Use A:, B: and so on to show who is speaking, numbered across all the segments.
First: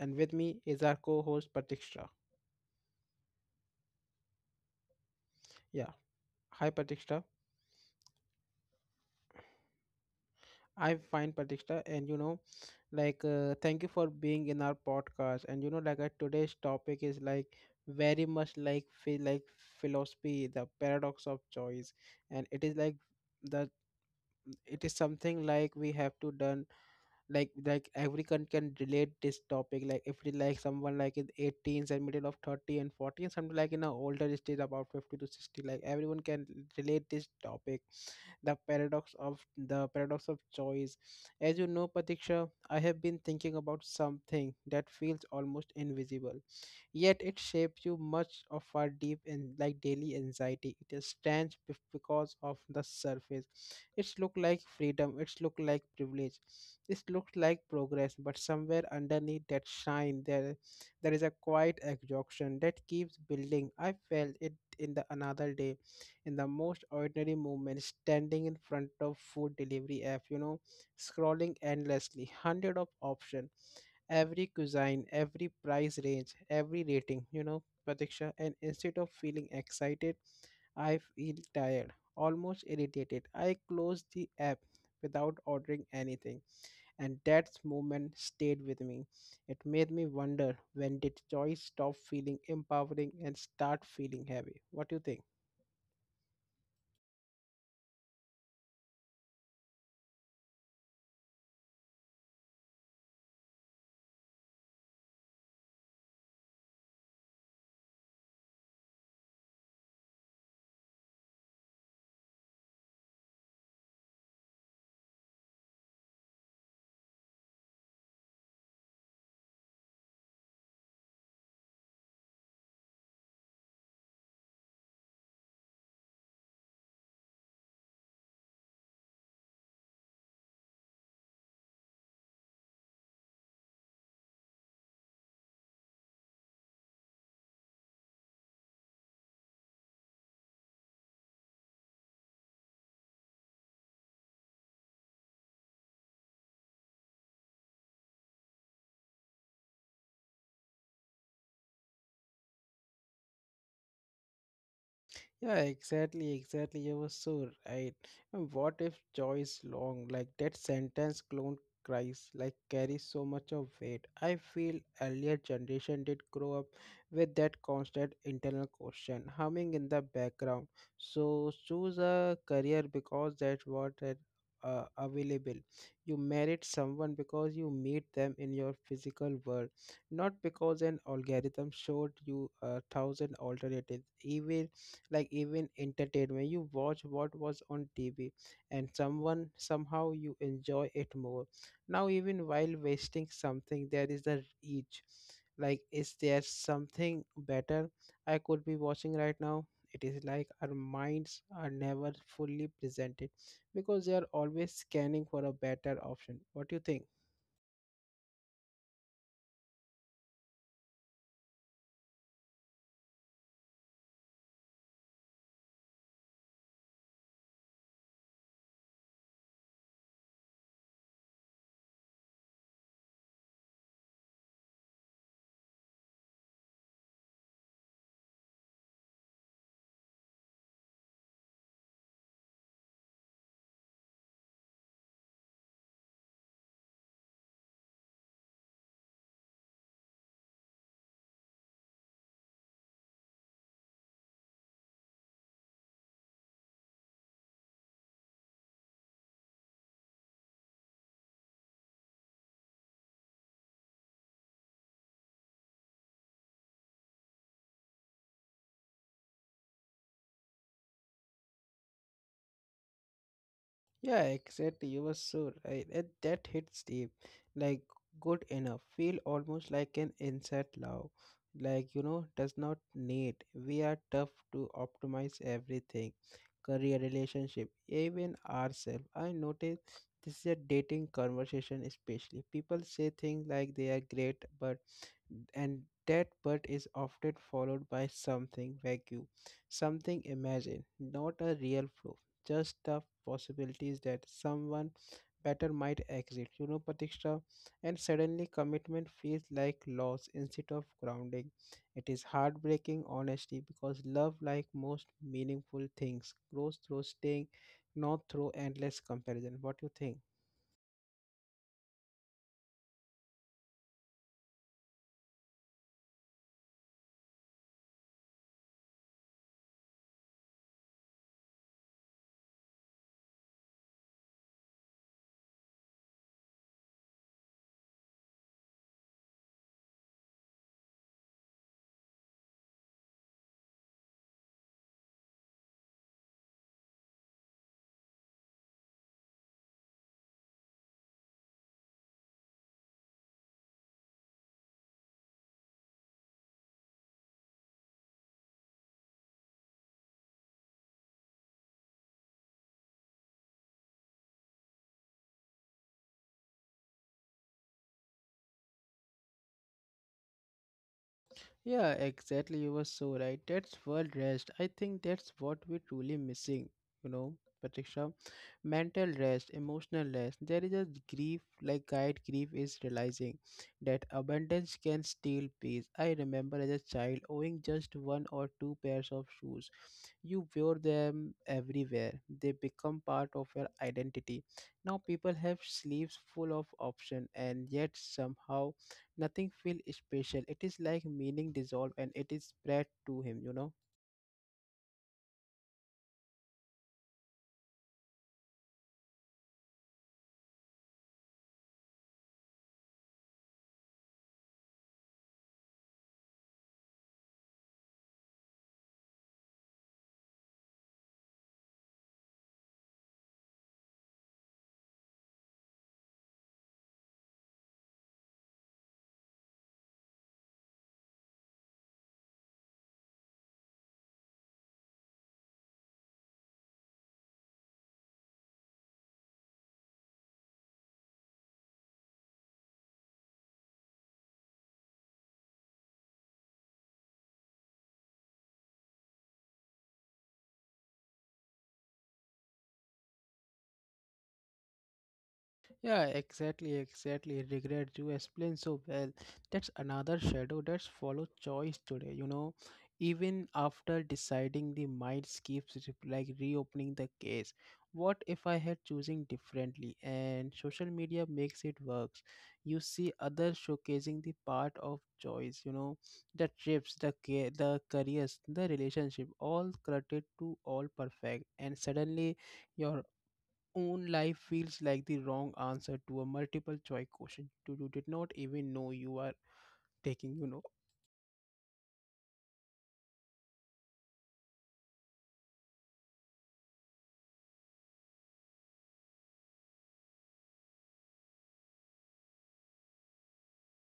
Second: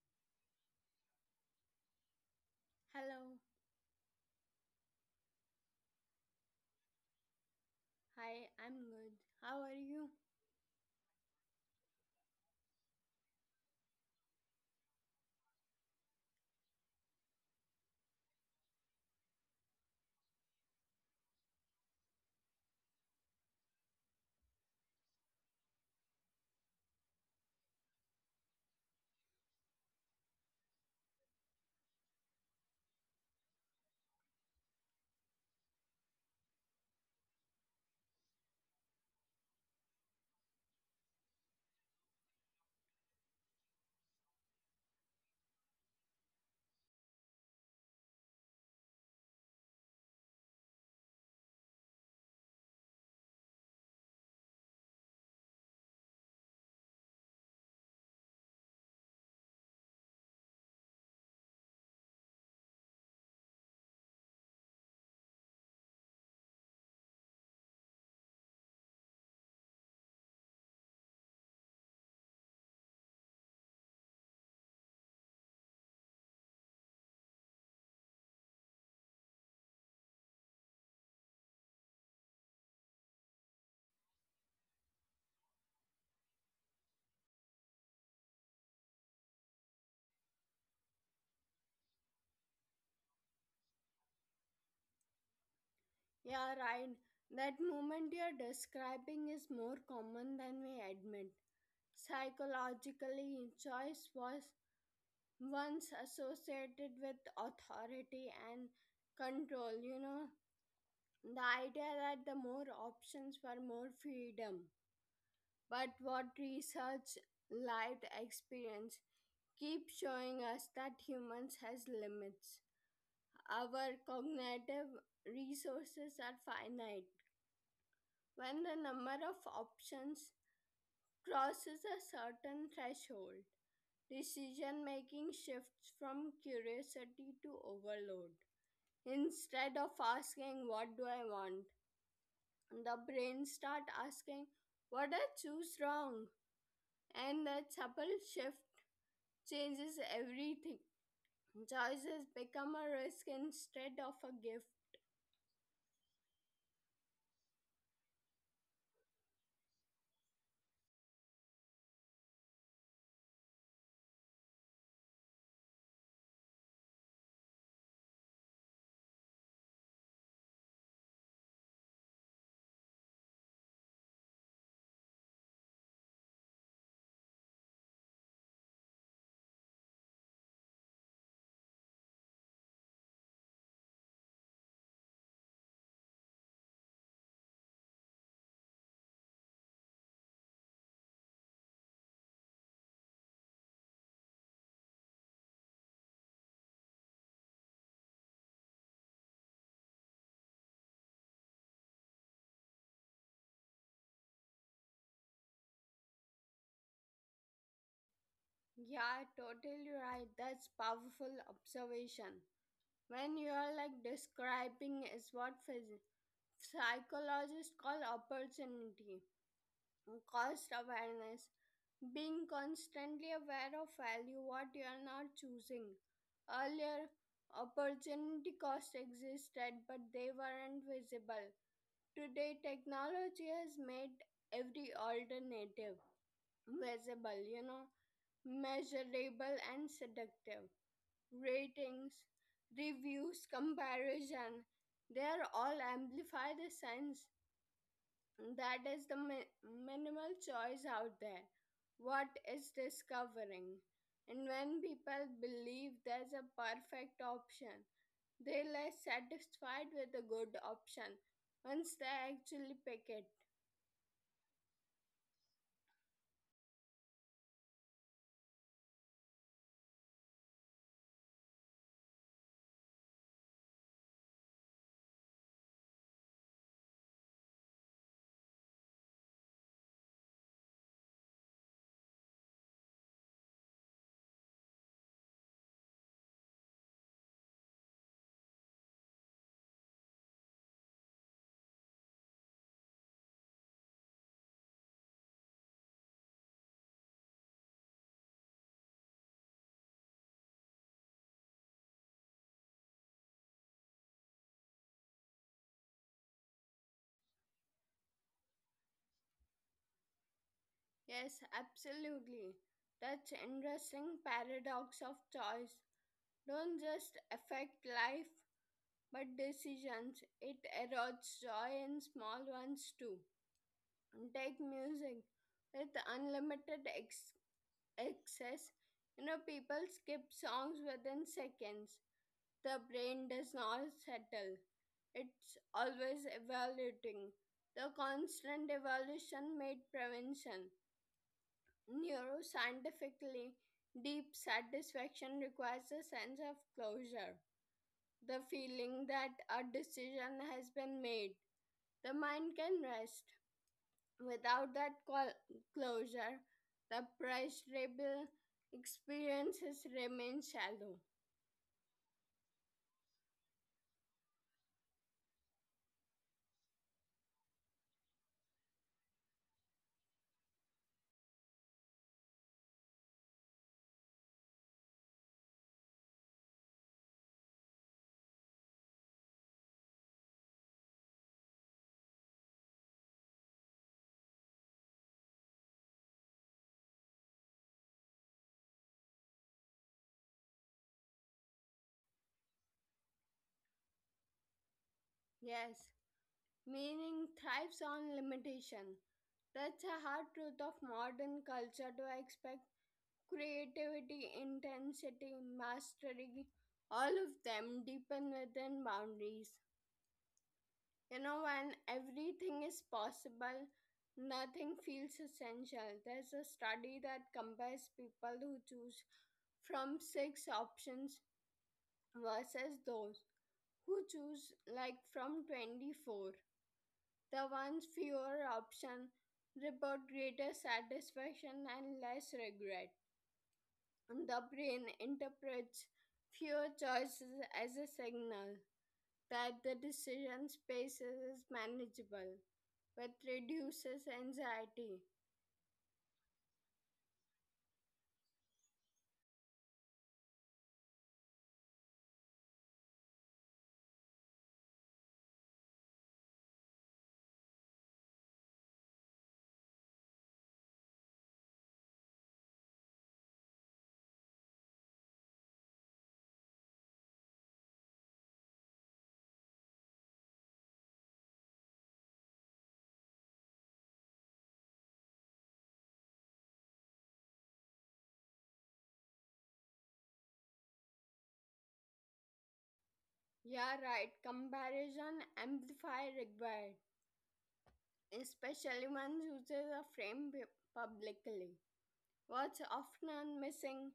A: and with me is our co-host Pratiksha.
B: Hello.
A: Yeah. Hi Pratiksha.
B: Hi, I'm good. How are you?
A: I'm fine Pratiksha and you know like thank you for being in our podcast, and you know like today's topic is like very much like feel like philosophy, the paradox of choice. And it is like the it is something like we have to done, like everyone can relate this topic, like if it like someone like in 18s and middle of 30 and 40, and something like in a older stage about 50 to 60, like everyone can relate this topic, the paradox of choice. As you know Patiksha, I have been thinking about something that feels almost invisible yet it shapes you much of our deep and like daily anxiety. It is stands because of the surface. It's look like freedom, it's look like privilege. It looks like progress, but somewhere underneath that shine there is a quiet exhaustion that keeps building. I felt it in the another day, in the most ordinary moment, standing in front of food delivery app, you know, scrolling endlessly hundred of options, every cuisine, every price range, every rating, you know, Pratiksha. And instead of feeling excited, I feel tired, almost irritated. I closed the app without ordering anything, and that moment stayed with me. It made me wonder, when did choice stop feeling empowering and start feeling heavy? What do you think?
B: Yeah, right. That moment you're describing is more common than we admit. Psychologically, choice was once associated with authority and control, you know, the idea that the more options were more freedom. But what research, lived experience keep showing us that humans has limits. Our cognitive resources are finite when the number of options crosses a certain threshold. Decision making shifts from curiosity to overload. Instead of asking, "What do I want?" the brain starts asking, "What I choose wrong?" And that subtle shift changes everything. Choices become a risk instead of a gift.
A: Yeah, exactly, exactly. You were so right. And what if joy is long? Like that sentence clone cries, like carries so much of weight. I feel earlier generation did grow up with that constant internal question humming in the background. So choose a career because that's what is available. You married someone because you meet them in your physical world, not because an algorithm showed you a thousand alternatives. Even entertainment, you watch what was on tv, and someone somehow you enjoy it more. Now even while wasting something there is a reach, like is there something better I could be watching right now? It is like our minds are never fully presented because they are always scanning for a better option. What do you think?
B: Yeah, totally right. That's powerful observation. When you are like describing is what psychologists call opportunity, cost awareness, being constantly aware of value what you are not choosing. Earlier, opportunity costs existed, but they weren't visible. Today, technology has made every alternative visible, you know, measurable and seductive ratings, reviews, comparison, they are all amplify the sense that is the minimal choice out there. What is discovering? And when people believe there's a perfect option, they're less satisfied with the good option once they actually pick it.
A: Yeah, exactly. You were so right. And that hits deep. Like good enough. Feel almost like an inside love. Like you know, does not need. We are tough to optimize everything. Career relationship, even ourselves. I notice this is a dating conversation especially. People say things like they are great but, and that but is often followed by something vague, something imagined, not a real flow, just the possibilities that someone better might exit. You know, Patiksha, and suddenly commitment feels like loss instead of grounding. It is heartbreaking, honestly, because love, like most meaningful things, grows through staying, not through endless comparison. What do you think?
B: Yes, absolutely. That's interesting paradox of choice. Don't just affect life but decisions. It erodes joy in small ones too. Take music with unlimited access. You know, people skip songs within seconds. The brain does not settle, it's always evaluating. The constant evolution made prevention. Neuroscientifically, deep satisfaction requires a sense of closure, the feeling that a decision has been made. The mind can rest. Without that closure, the pleasurable experiences remain shallow.
A: Yeah, exactly. You were so right. That's world rest. I think that's what we're truly missing, you know, Patricia. Mental rest, emotional rest. There is a grief, like guide grief is realizing that abundance can steal peace. I remember as a child owning just one or two pairs of shoes. You wear them everywhere. They become part of your identity. Now people have sleeves full of option and yet somehow nothing feel special. It is like meaning dissolve and it is spread to him, you know.
B: Yes, meaning thrives on limitation. That's a hard truth of modern culture to expect creativity, intensity, mastery, all of them deepen within boundaries. You know, when everything is possible, nothing feels essential. There's a study that compares people who choose from six options versus those who choose like from 24. The ones fewer option report greater satisfaction and less regret. The brain interprets fewer choices as a signal that the decision space is manageable, which reduces anxiety.
A: Yeah, exactly, exactly. Regret, you explain so well. That's another shadow that's follow choice today, you know. Even after deciding the mind keeps like reopening the case. What if I had choosing differently? And social media makes it works. You see others showcasing the part of choice, you know, the trips, the careers, the relationship, all credit to all perfect. And suddenly your own life feels like the wrong answer to a multiple choice question you did not even know you are taking, you know.
B: Yeah, right. Comparison amplifier required, especially when users are framed publicly. What's often missing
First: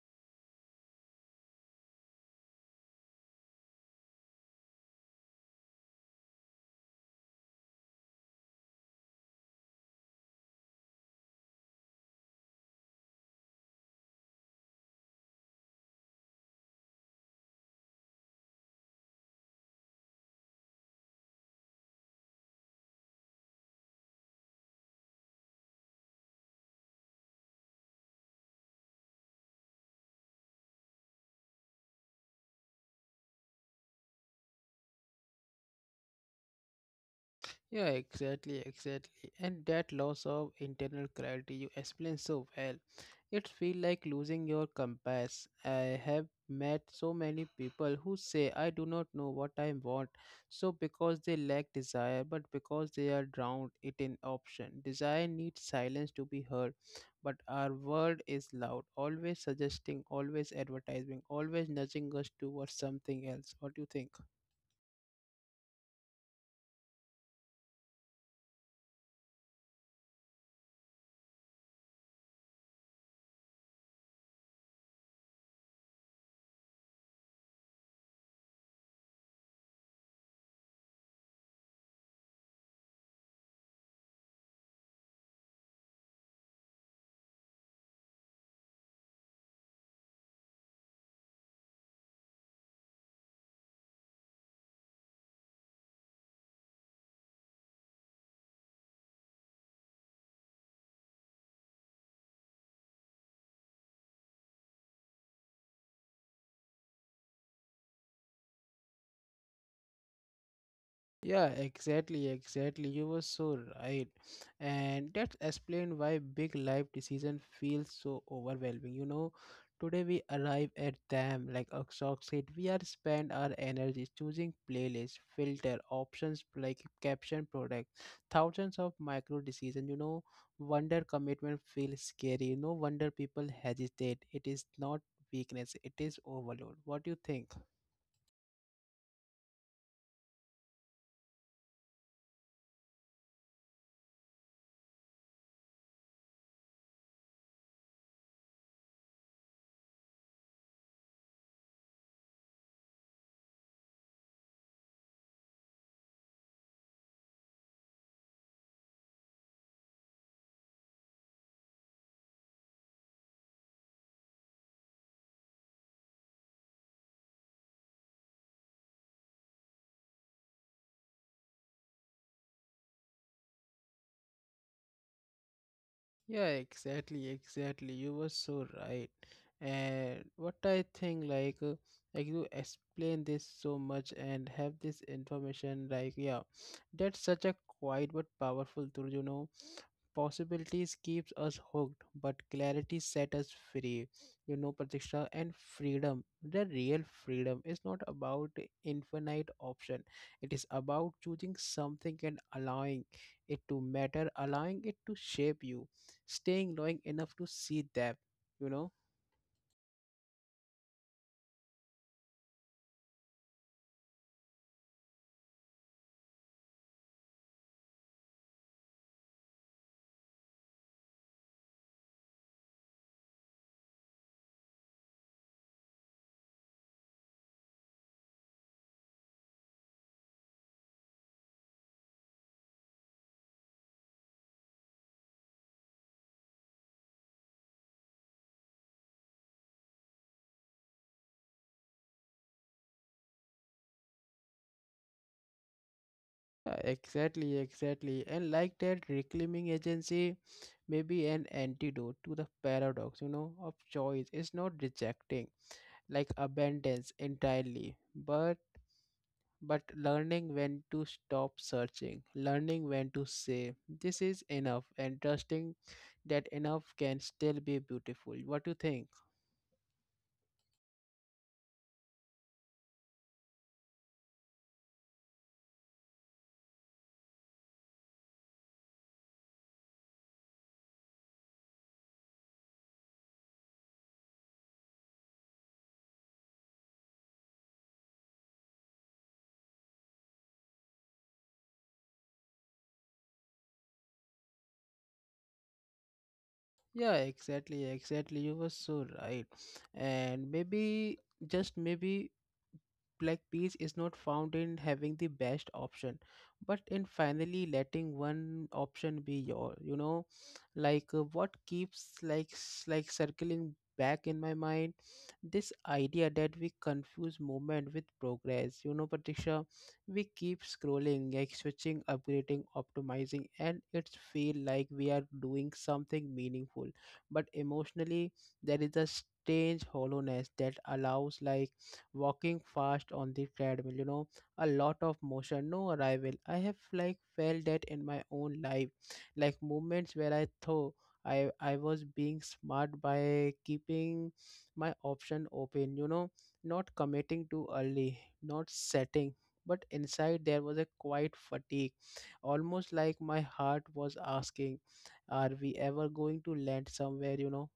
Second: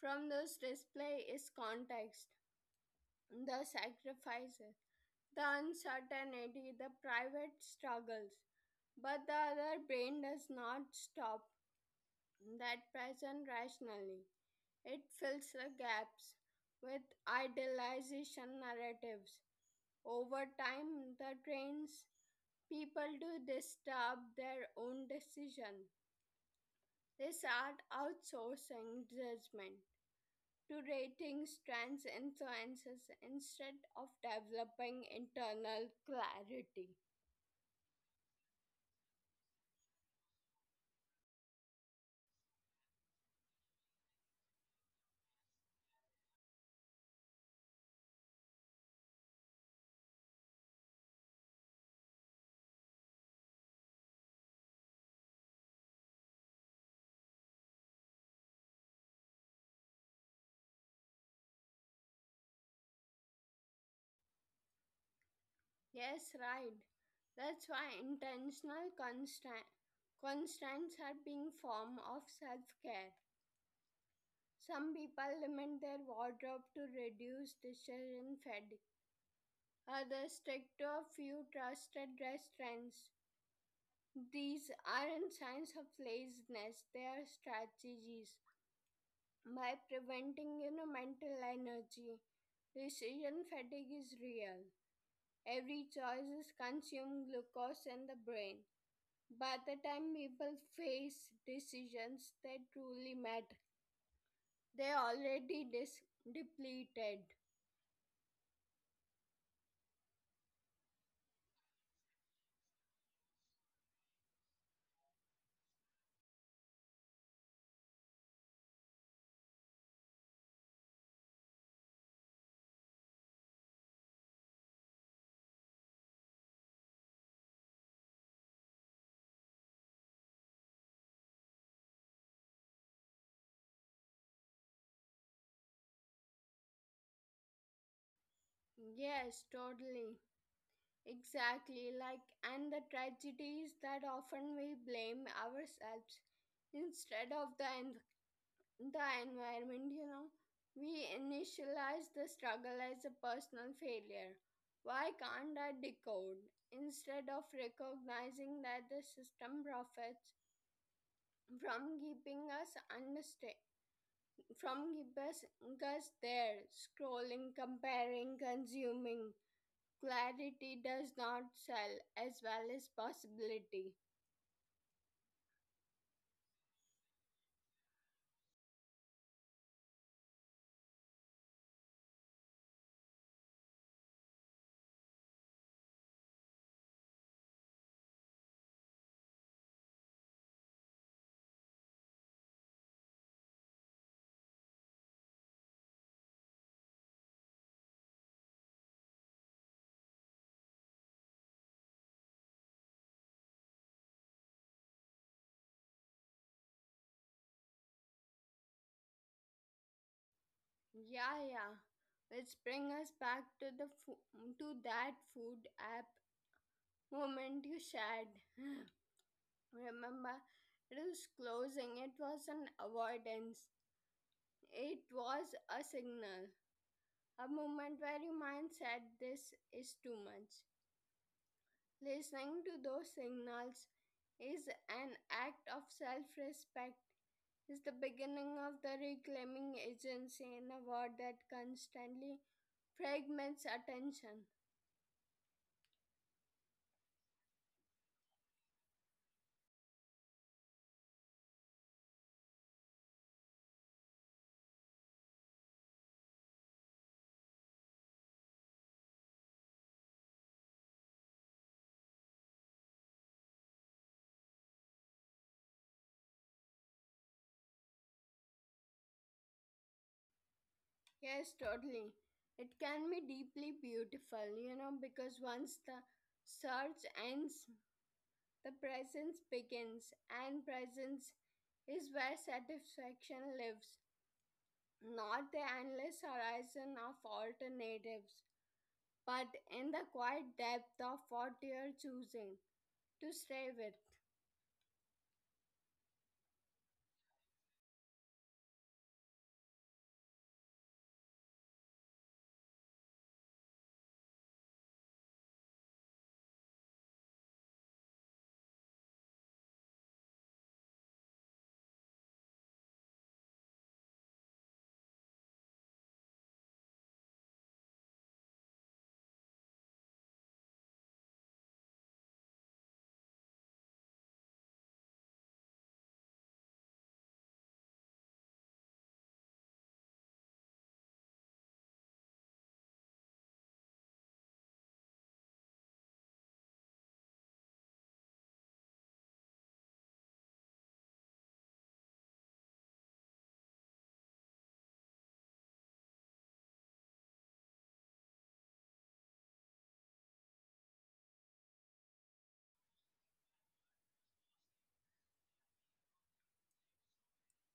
B: from this display is context, the sacrifices, the uncertainty, the private struggles. But the other brain does not stop that present rationally. It fills the gaps with idealization narratives. Over time, that trains people to disturb their own decision. They start outsourcing judgment to ratings, trends, influences instead of developing internal clarity.
A: Yeah, exactly, exactly. And that loss of internal clarity, you explain so well. It feel like losing your compass. I have met so many people who say I do not know what I want. So because they lack desire, but because they are drowned it in option. Desire needs silence to be heard. But our world is loud, always suggesting, always advertising, always nudging us towards something else. What do you think?
B: Yes, right. That's why intentional constant constraints are being form of self-care. Some people limit their wardrobe to reduce decision fatigue. Others stick to a few trusted restaurants. These aren't signs of laziness, they are strategies. By preventing you know, mental energy, decision fatigue is real. Every choice is consumed glucose in the brain. By the time people face decisions that truly matter, they're already depleted.
A: Yeah, exactly, exactly. You were so right. And that's explained why big life decision feels so overwhelming. You know, today we arrive at them like a shock sheet. We are spend our energy choosing playlist, filter, options like caption product, thousands of micro decision, you know, wonder commitment feels scary. No wonder people hesitate. It is not weakness, it is overload. What do you think?
B: Yes, totally. Exactly. Like, and the tragedy is that often we blame ourselves instead of the environment, you know. We initialize the struggle as a personal failure. Why can't I decode? Instead of recognizing that the system profits from from keep us there, scrolling, comparing, consuming. Clarity does not sell as well as possibility.
A: Yeah, exactly, exactly. You were so right. And what I think, like you explain this so much and have this information, like, yeah, that's such a quiet but powerful tool, you know. Possibilities keeps us hooked, but clarity set us free, you know, Pratiksha. And freedom, the real freedom, is not about infinite option. It is about choosing something and allowing it to matter, allowing it to shape you, staying long enough to see them, you know.
B: Yeah, yeah. Which brings us back to the to that food app moment you shared. Remember, it was closing. It was an avoidance. It was a signal. A moment where your mind said, "This is too much." Listening to those signals is an act of self-respect is the beginning of the reclaiming agency in a war that constantly fragments attention.
A: Yeah, exactly, exactly. And like that reclaiming agency may be an antidote to the paradox, you know, of choice. It's not rejecting like abundance entirely, but learning when to stop searching, learning when to say this is enough and trusting that enough can still be beautiful. What do you think?
B: Yes, totally. It can be deeply beautiful, you know, because once the search ends, the presence begins, and presence is where satisfaction lives, not the endless horizon of alternatives, but in the quiet depth of what you are choosing to stay with.
A: Yeah, exactly, exactly. You were so right. And maybe, just maybe, like peace is not found in having the best option but in finally letting one option be your, you know, like what keeps like like circling back in my mind this idea that we confuse movement with progress, you know, patricia. We keep scrolling, like switching, upgrading, optimizing, and it feel like we are doing something meaningful but emotionally there is a strange hollowness that allows like walking fast on the treadmill, you know, a lot of motion, no arrival. I have like felt that in my own life, like moments where I thought I was being smart by keeping my option open, you know, not committing too early, not setting. But inside there was a quiet fatigue, almost like my heart was asking, are we ever going to land somewhere? You know.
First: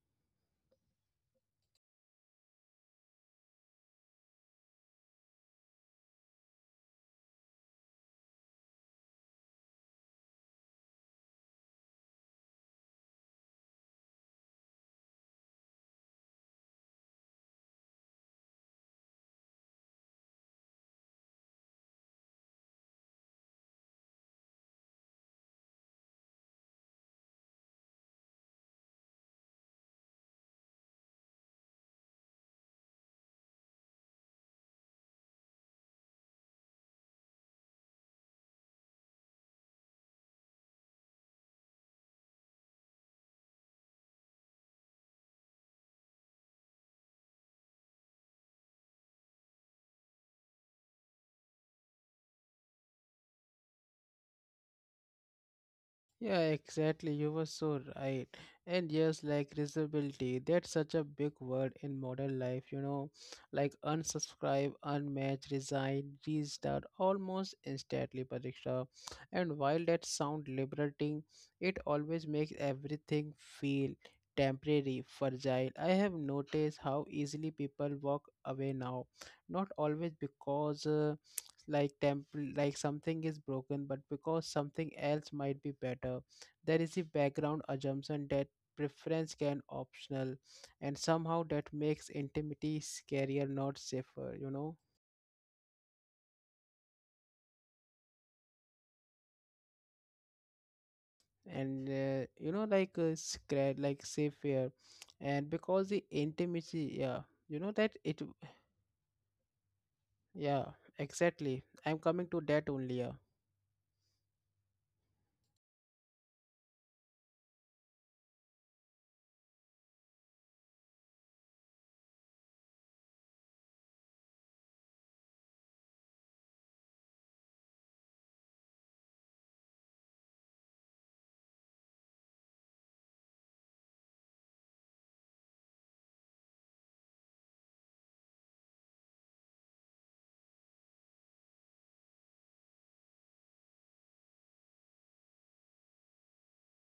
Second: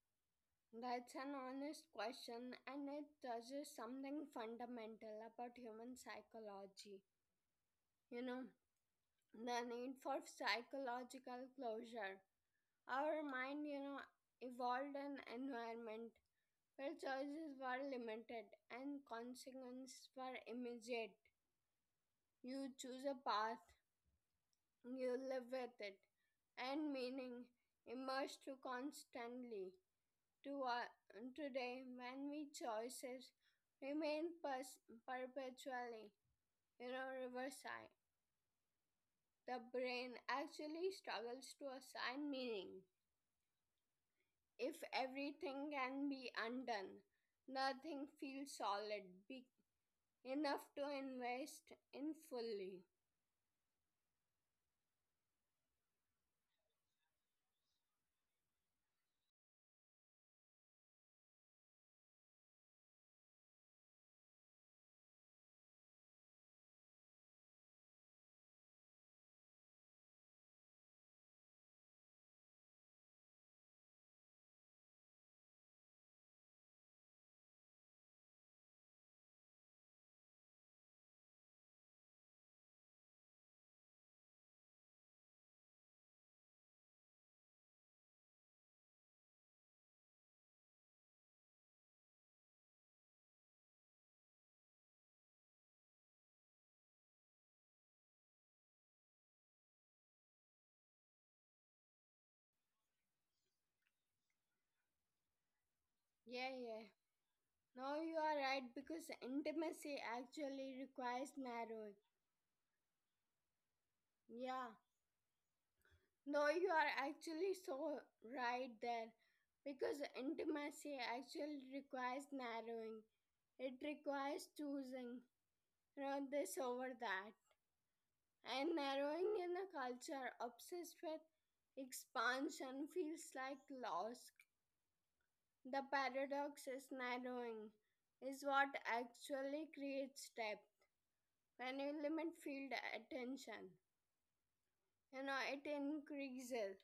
B: That's an honest question, and it touches something fundamental about human psychology. You know, the need for psychological closure. Our mind, you know, evolved an environment where choices were limited and consequences were immediate. You choose a path, you live with it, and meaning emerged too constantly. To, uh, Today, when we choices remain perpetually, you know, riverside, the brain actually struggles to assign meaning. If everything can be undone, nothing feels solid enough to invest in fully.
A: Yeah, exactly. You were so right. And yes, like visibility, that's such a big word in modern life, you know, like unsubscribe, unmatch, resign, restart almost instantly, Pariksha. And while that sound liberating, it always makes everything feel temporary, fragile. I have noticed how easily people walk away now, not always because like temple like something is broken but because something else might be better. There is a background assumption that preference can optional, and somehow that makes intimacy scarier not safer, you know. And you know like like safer, and because the
B: Yeah, yeah.
A: intimacy, yeah, you know that
B: No, you
A: it,
B: are right because intimacy
A: yeah,
B: actually requires
A: exactly,
B: narrowing.
A: I'm coming to that only, yeah.
B: Yeah. No, you are actually so right there because intimacy actually requires narrowing. It requires choosing, you know, this over that. And narrowing in a culture obsessed with expansion feels like loss. The paradox is narrowing is what actually creates depth. When you limit field attention, you know, it increases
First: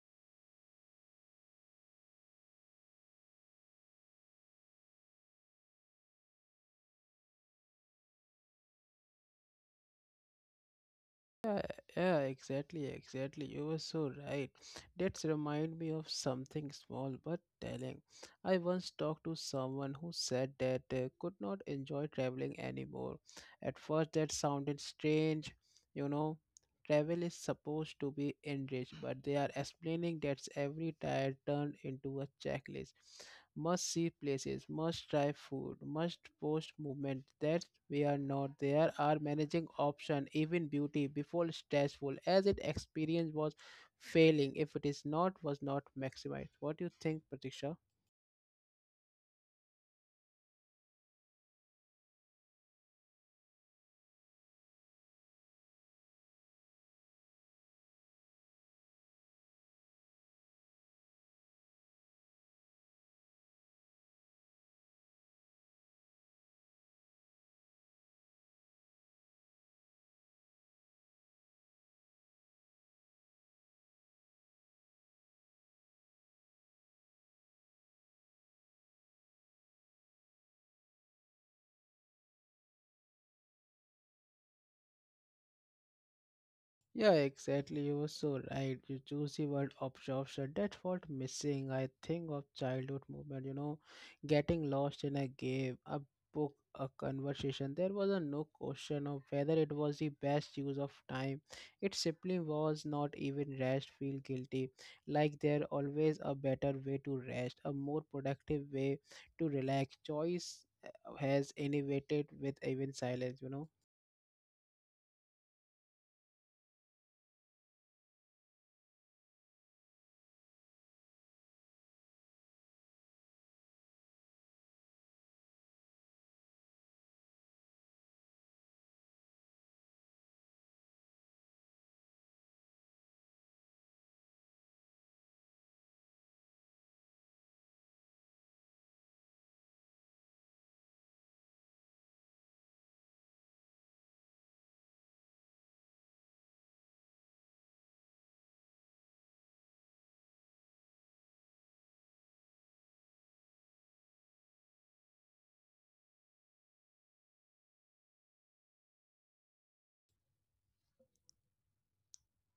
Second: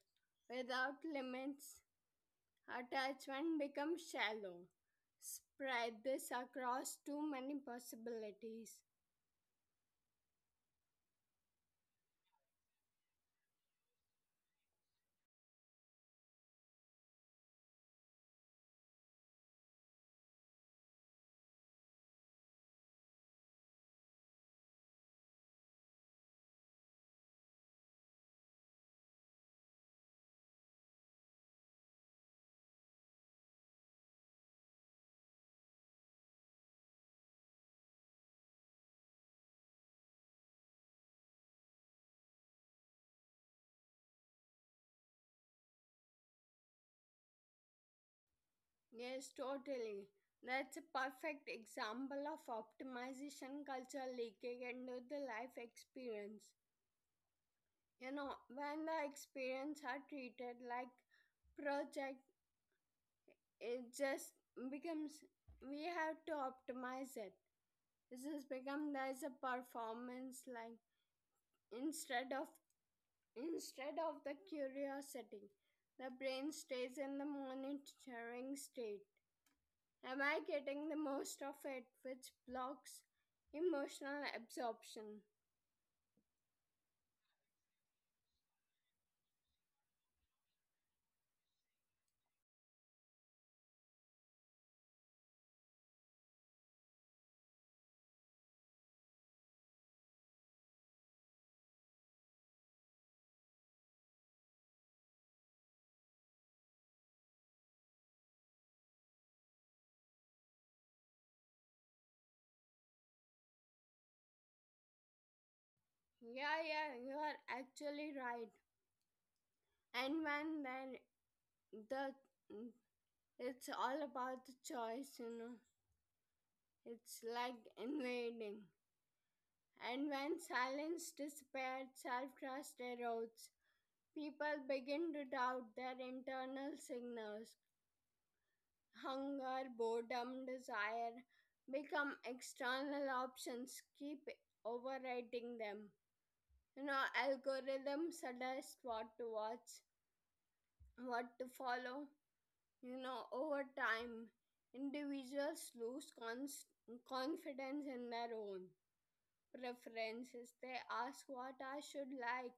B: without limits. Attachment becomes shallow. Spread this across too many possibilities.
A: Yeah, yeah, exactly, exactly. You were so right. That's remind me of something small but telling. I once talked to someone who said that they could not enjoy traveling anymore. At first, that sounded strange. You know, travel is supposed to be enriched, but they are explaining that every tire turned into a checklist, must see places, must try food, must post movement. That we are not. There are managing option, even beauty before stressful, as it experience was failing. If it is not, was not maximized. What do you think, Pratiksha?
B: Yes, totally. That's a perfect example of optimization culture leaking into the life experience. You know, when the experience are treated like project, it just becomes we have to optimize it. This has become there's a performance like instead of instead of the curiosity, the brain stays in the monitoring state. Am I getting the most of it, which blocks emotional absorption?
A: Yeah, exactly. You were so right. You choose the word absorption. That's what missing. I think of childhood movement, you know, getting lost in a game, a book, a conversation. There was a no question of whether it was the best use of time. It simply was not even rest, feel guilty. Like there always a better way to rest, a more productive way to relax. Choice has innovated with even silence, you know.
B: Yeah, yeah, you are actually right. And when then the it's all about the choice, you know. It's like invading. And when silence disappears, self trust erodes. People begin to doubt their internal signals. Hunger, boredom, desire become external options, keep overriding them. You know, algorithms suggest what to watch, what to follow. You know, over time, individuals lose confidence in their own preferences. They ask what I should like,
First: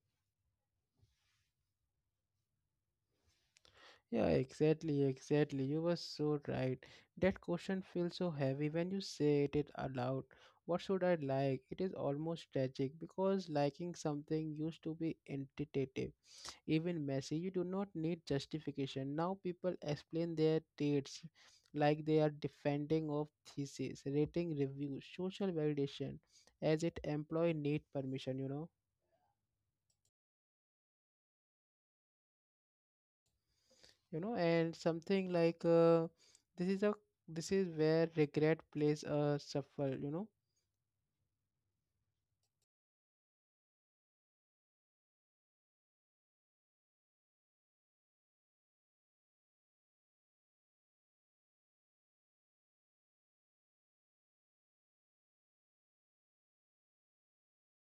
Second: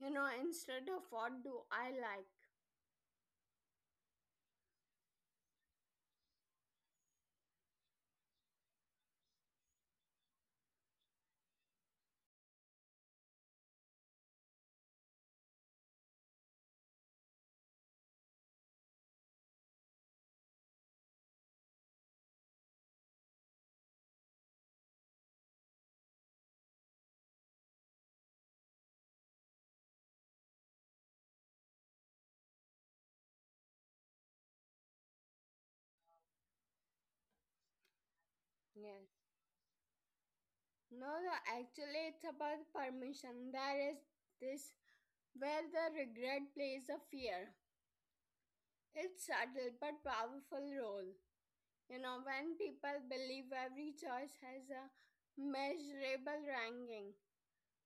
B: you know, instead of what do I like.
A: Yeah, exactly, exactly. You were so right. That question feels so heavy when you say it aloud. What should I like? It is almost tragic because liking something used to be intuitive, even messy. You do not need justification. Now people explain their traits like they are defending of thesis, rating reviews, social validation, as it employee need permission, you know. You know, and something like this is a this is where regret plays
B: Yes.
A: a shuffle, you know.
B: No, no, actually, it's about permission. There is this where the regret plays a fear. It's subtle but powerful role. You know, when people believe every choice has a measurable ranking,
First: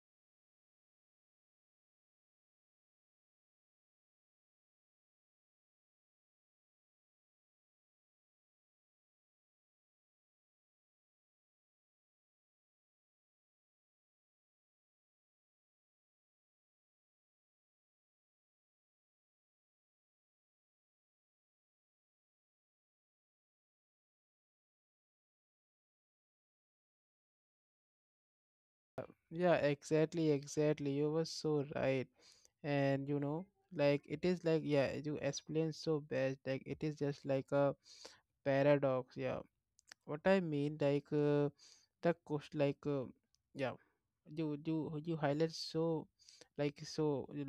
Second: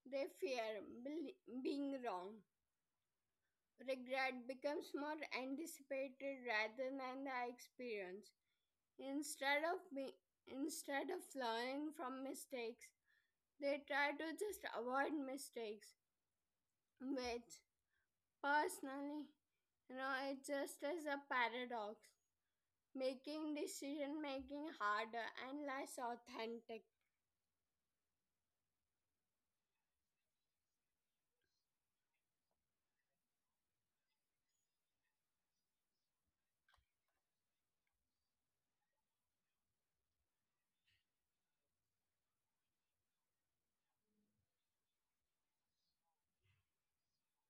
B: they fear being wrong. Regret becomes more anticipated rather than the experience. Instead of be- Instead of learning from mistakes, they try to just avoid mistakes, which personally, you know, it just is a paradox making decision making harder and less authentic.
A: Yeah, exactly, you were so right. And you know, like it is like, yeah, you explained so best, like it is just like a paradox, yeah. What I mean, like the cost, like yeah, you highlight so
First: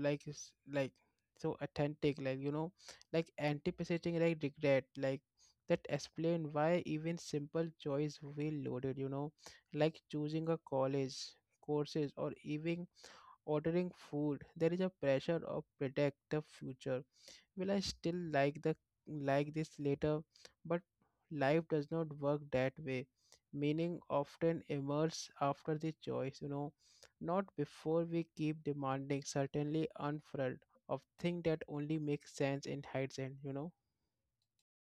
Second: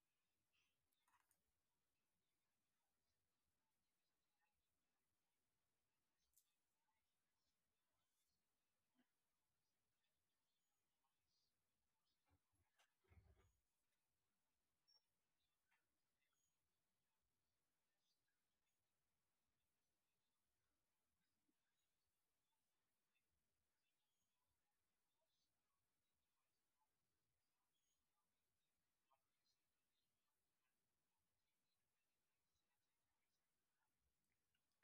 A: like s- like so authentic, like you know, like anticipating like regret, like that explain why even simple choice will loaded, you know, like choosing a college courses or even ordering food. There is a pressure of predict the future. Will I still like the like this later? But life does not work that way. Meaning often emerges after the choice, you know, not before. We keep demanding certainly unfurled of things that only make sense in hindsight, you know.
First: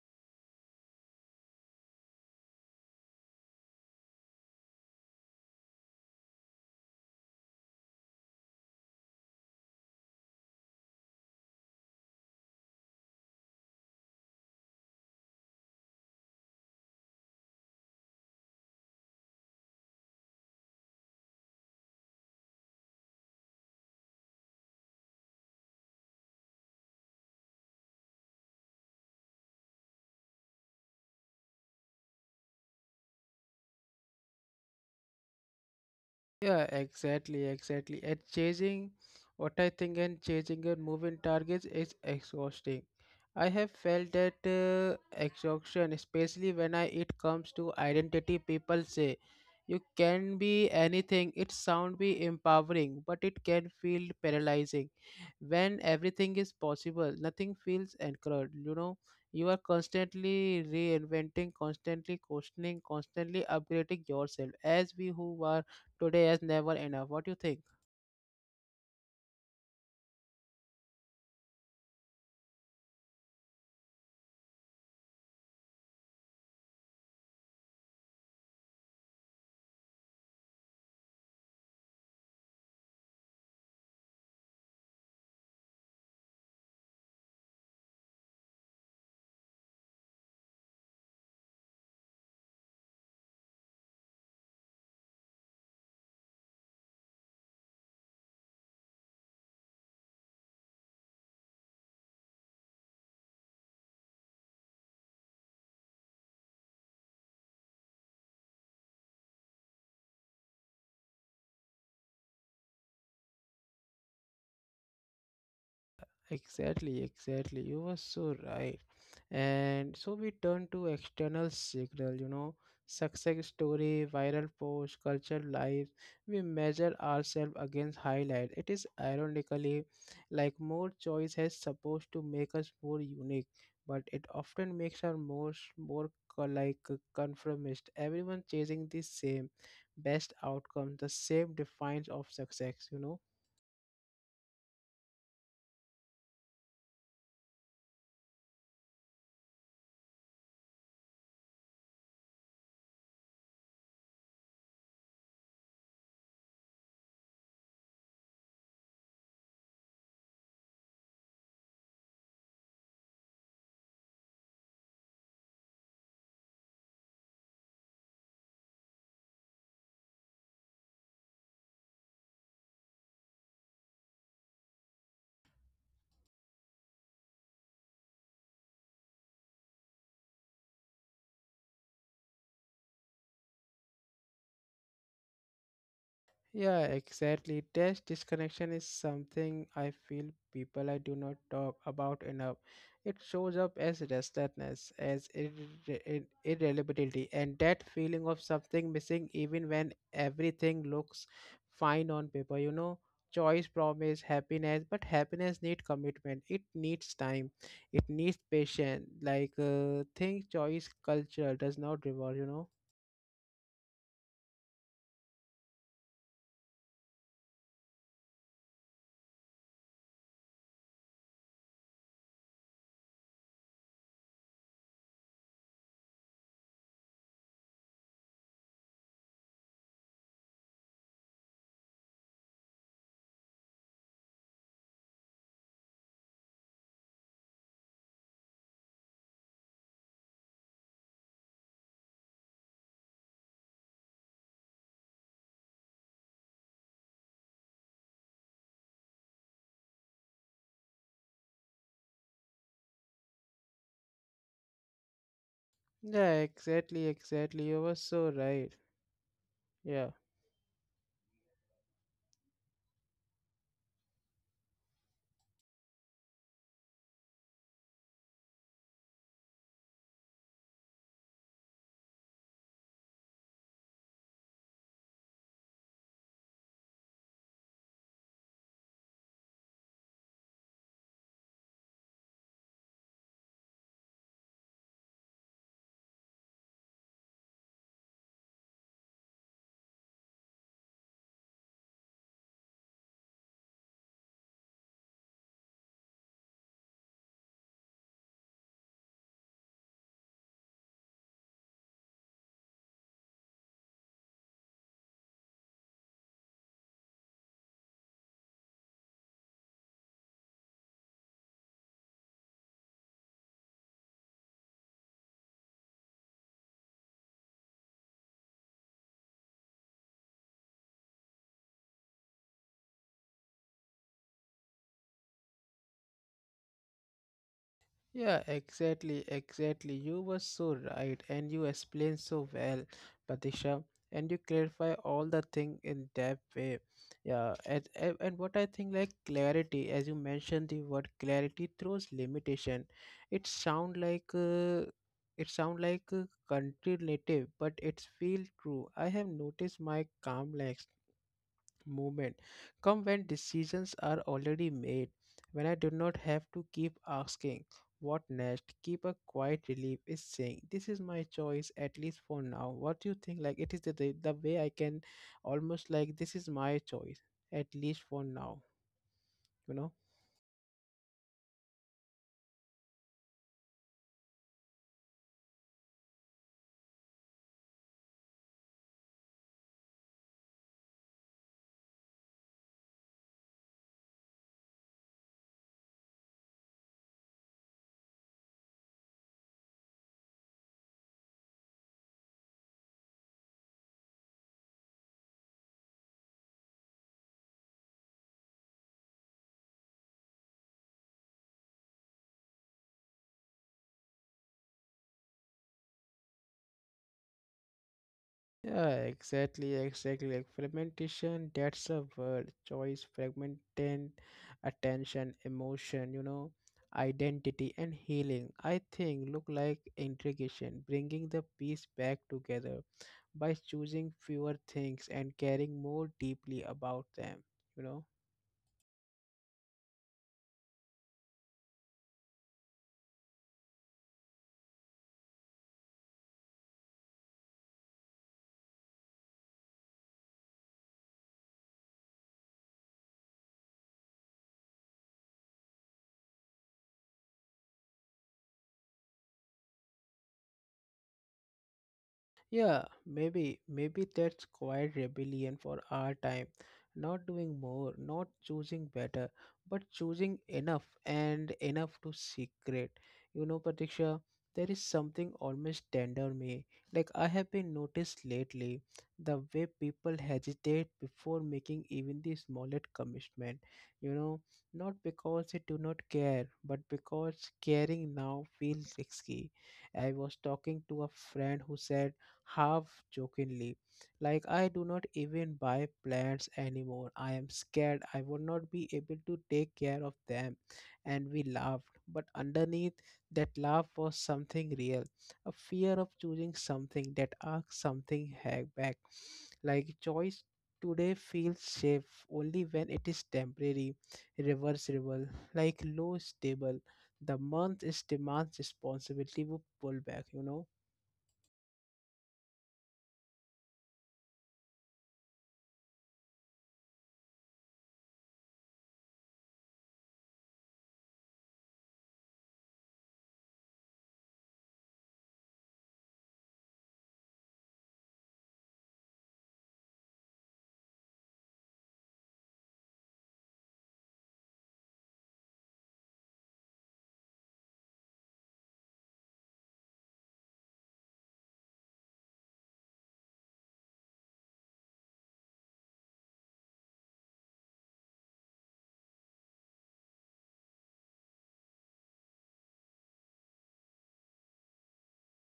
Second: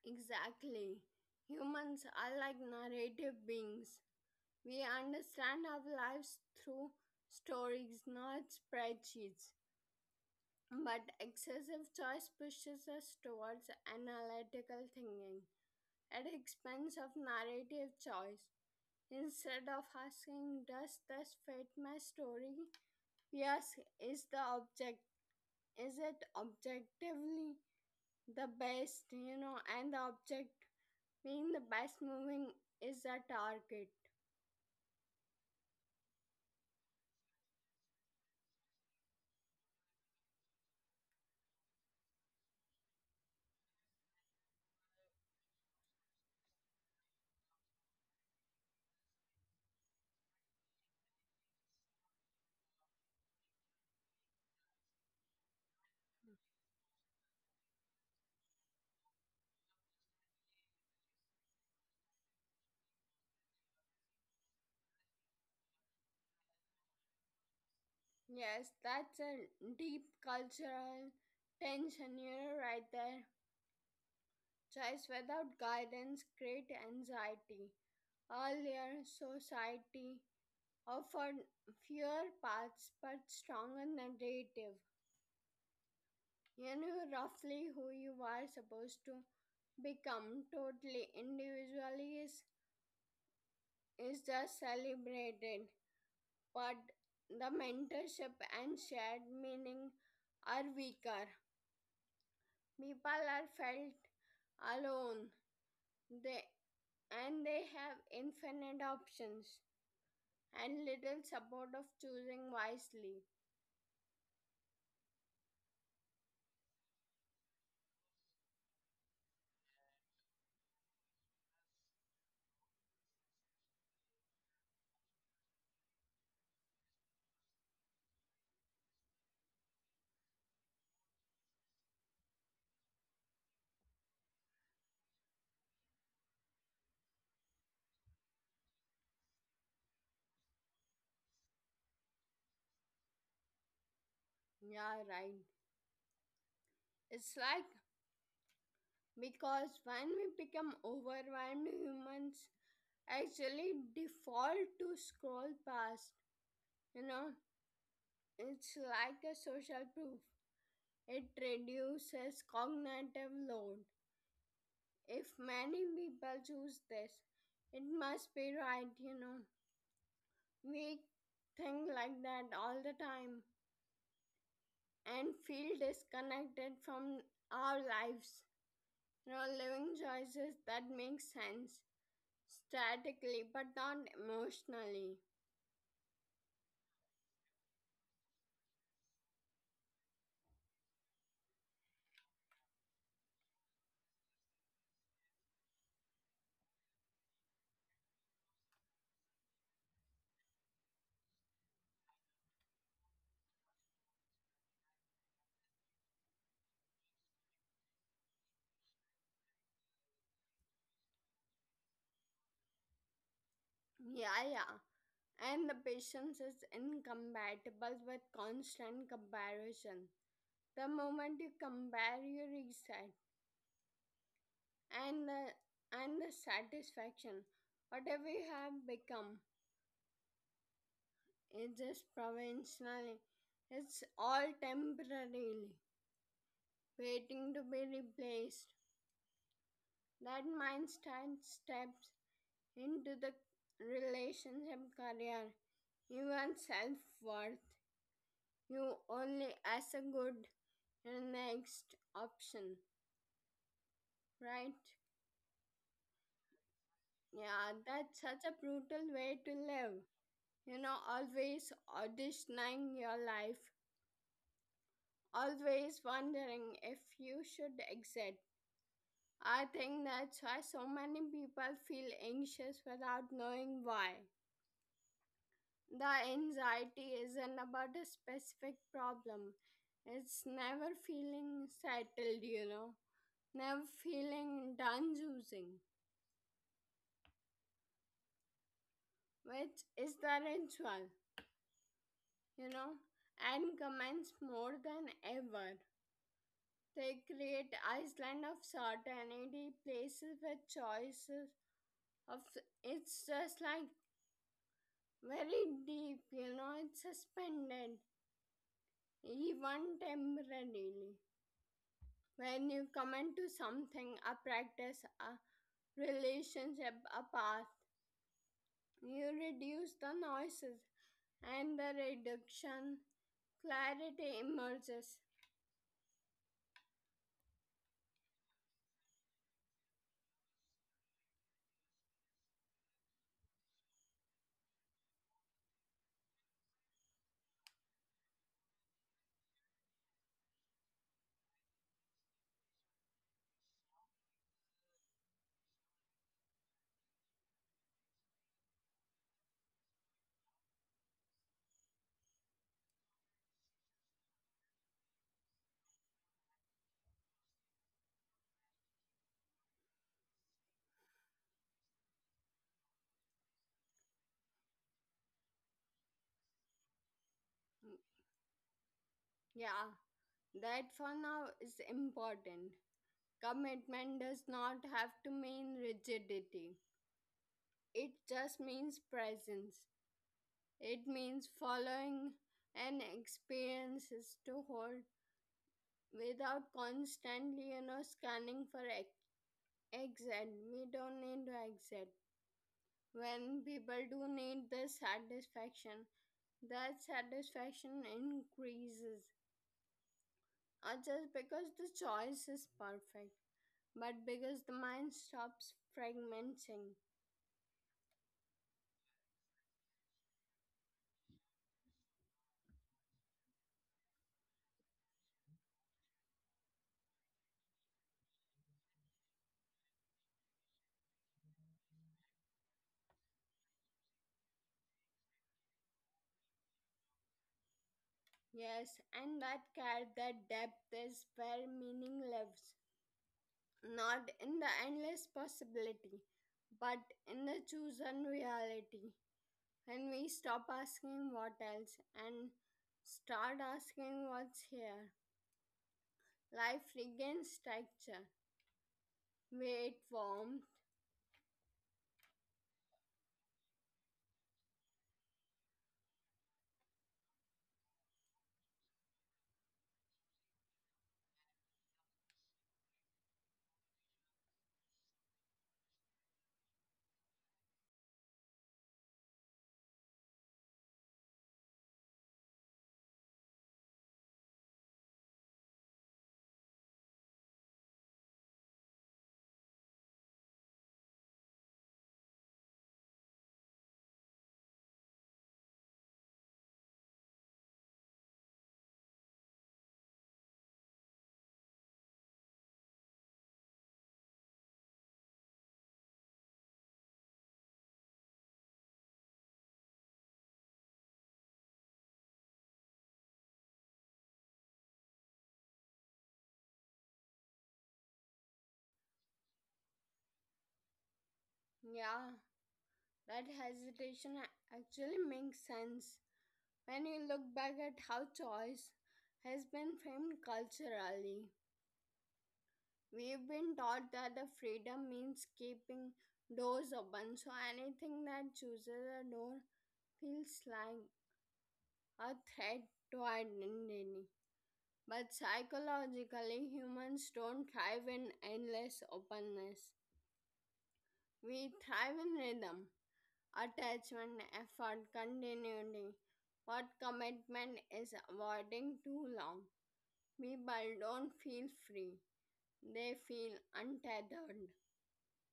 B: Exactly. Humans are like narrative beings. We understand our lives through stories, not spreadsheets. But excessive choice pushes us towards analytical thinking at the expense of narrative choice. Instead of asking, does this fit my story? Yes, is the object is it objectively the best, you know, and the object being the best moving is a target.
A: Yeah, exactly. And chasing what I think and chasing your moving targets is exhausting. I have felt that exhaustion, especially when I it comes to identity. People say you can be anything. It sound be empowering, but it can feel paralyzing. When everything is possible, nothing feels anchored. You know, you are constantly reinventing, constantly questioning, constantly upgrading yourself. As we who are today is never enough. What do you think?
B: Yes, that's a deep cultural tension, you know, right there. Choice without guidance create anxiety. Earlier, society offered fewer paths but stronger narrative. You knew roughly who you are supposed to become. Totally individually is just celebrated. But the mentorship and shared meaning are weaker. People are felt alone they, and they have infinite options and little support of choosing wisely.
A: Exactly, you were so right. And so we turn to external signal, you know, success story, viral post culture lives. We measure ourselves against highlight. It is ironically like more choice has supposed to make us more unique, but it often makes us more more co- like conformist. Everyone chasing the same best outcomes, the same defines of success, you know.
B: Yeah, right. It's like because when we become overwhelmed, humans actually default to scroll past. You know, it's like a social proof. It reduces cognitive load. If many people choose this, it must be right, you know. We think like that all the time and feel disconnected from our lives. You know, living choices that make sense statically but not emotionally.
A: Yeah, exactly. Test disconnection is something I feel people I do not talk about enough. It shows up as restlessness, as irreliability, and that feeling of something missing even when everything looks fine on paper. You know, choice promise happiness, but happiness need commitment. It needs time. It needs patience. Like think choice culture does not reward. You know.
B: Yeah, yeah. And the patience is incompatible with constant comparison. The moment you compare, you reset. and the, and the satisfaction whatever we have become is just provisionally, it's all temporarily waiting to be replaced. That mindset steps into the relationship career, even self-worth, you only as a good and next option, right?
A: Yeah, exactly.
B: Yeah,
A: You were
B: that's
A: so
B: such a
A: right.
B: brutal way to live,
A: Yeah.
B: you know, always auditioning your life, always wondering if you should exit. I think that's why so many people feel anxious without knowing why. The anxiety isn't about a specific problem, it's never feeling settled, you know, never feeling done choosing, which is the ritual, you know, and commence more than ever. They create Iceland of certainty, places with choices of it's just like very deep, you know, it's suspended even temporarily. When you commit to something, a practice, a relationship, a path, you reduce the noises and the reduction clarity emerges.
A: Yeah, exactly. You were so right, and you explained so well, Patisha, and you clarify all the thing in that way. Yeah, and what I think like clarity, as you mentioned the word clarity throws limitation. It sound like uh, it sound like country native, but it's feel true. I have noticed my calm legs moment come when decisions are already made, when I do not have to keep asking what next, keep a quiet relief is saying this is my choice at least for now. What do you think? Like it is the way I can almost like this is my choice at least for now, you know?
B: Yeah, that for now is important. Commitment does not have to mean rigidity. It just means presence. It means following an experience is to hold without constantly, you know, scanning for exit. We don't need to exit. When people do need the satisfaction, that satisfaction increases. Not just because the choice is perfect, but because the mind stops fragmenting.
A: Yeah, exactly. Like fragmentation, that's a word. Choice, fragmentation, attention, emotion, you know, identity and healing. I think look like integration, bringing the piece back together by choosing fewer things and caring more deeply about them, you know.
B: Yes, and that care, that depth is where meaning lives, not in the endless possibility, but in the chosen reality. When we stop asking what else and start asking what's here, life regains structure. Wait, warmth.
A: Yeah, maybe that's quiet rebellion for our time. Not doing more, not choosing better, but choosing enough and enough to secret. You know, Pratiksha, there is something almost tender me. Like I have been noticed lately, the way people hesitate before making even the smallest commitment. You know, not because they do not care, but because caring now feels risky. I was talking to a friend who said half jokingly, like, I do not even buy plants anymore. I am scared I would not be able to take care of them. And we laughed, but underneath that laugh was something real, a fear of choosing something that asks something ha- back. Like, choice today feels safe only when it is temporary, reversible, like low stable. The month is demands responsibility will pull back, you know.
B: Yeah, that hesitation actually makes sense when you look back at how choice has been framed culturally. We've been taught that the freedom means keeping doors open, so anything that chooses a door feels like a threat to identity. But psychologically, humans don't thrive in endless openness. We thrive in rhythm, attachment, effort, continuity. What commitment is avoiding too long? People don't feel free, they feel untethered.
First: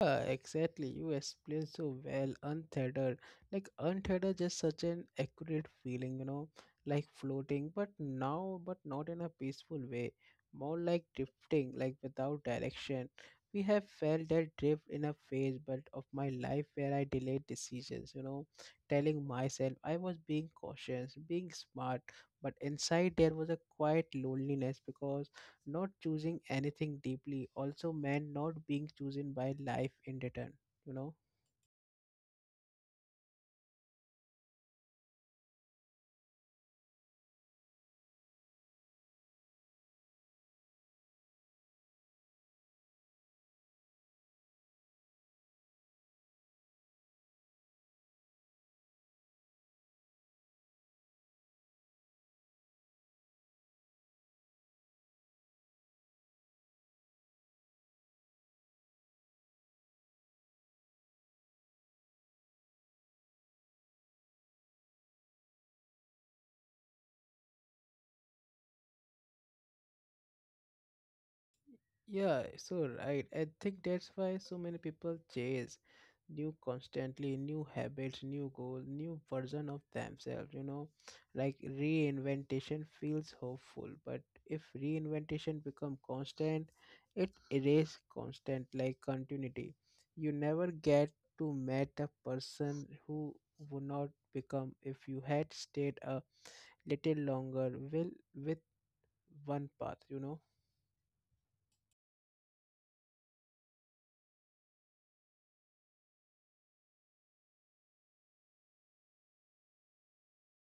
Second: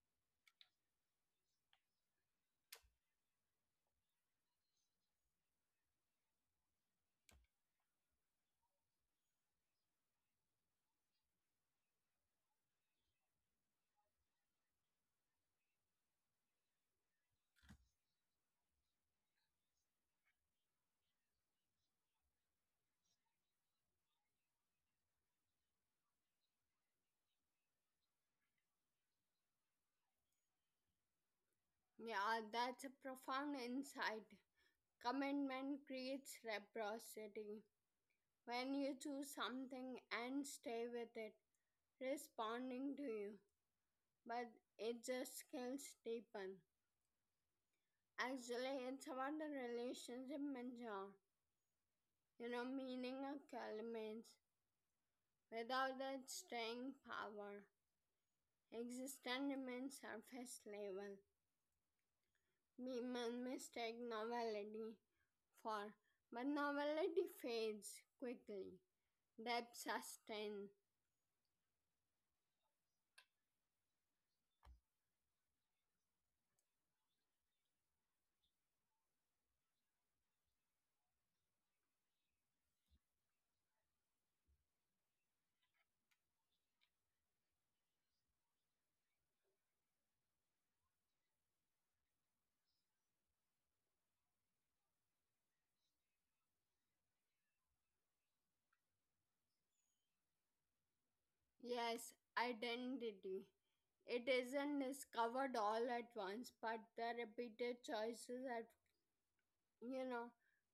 A: Yeah, exactly. You explained so well. Untethered, like untethered, just such an accurate feeling, you know, like floating, but now, but not in a peaceful way, more like drifting, like without direction. We have felt that drift in a phase, but of my life where I delayed decisions, you know, telling myself I was being cautious, being smart, but inside there was a quiet loneliness because not choosing anything deeply also meant not being chosen by life in return, you know?
B: Yeah, that's a profound insight. Commitment creates reciprocity. When you choose something and stay with it, responding to you, but it just skills deepen. Actually, it's about the relationship measure, you know, meaning of elements. Without that staying power, existence remains surface level. We men mistake novelty for, but novelty fades quickly. Depth sustains,
A: Yeah, so right. I think that's why so many people chase new constantly, new habits, new goals, new version of themselves, you know. Like reinventation feels hopeful, but if reinventation become constant, it erase constant like continuity. You never get to meet a person who would not become if you had stayed a little longer will with one path, you know.
B: yes, identity. It isn't discovered all at once, but the repeated choices at you know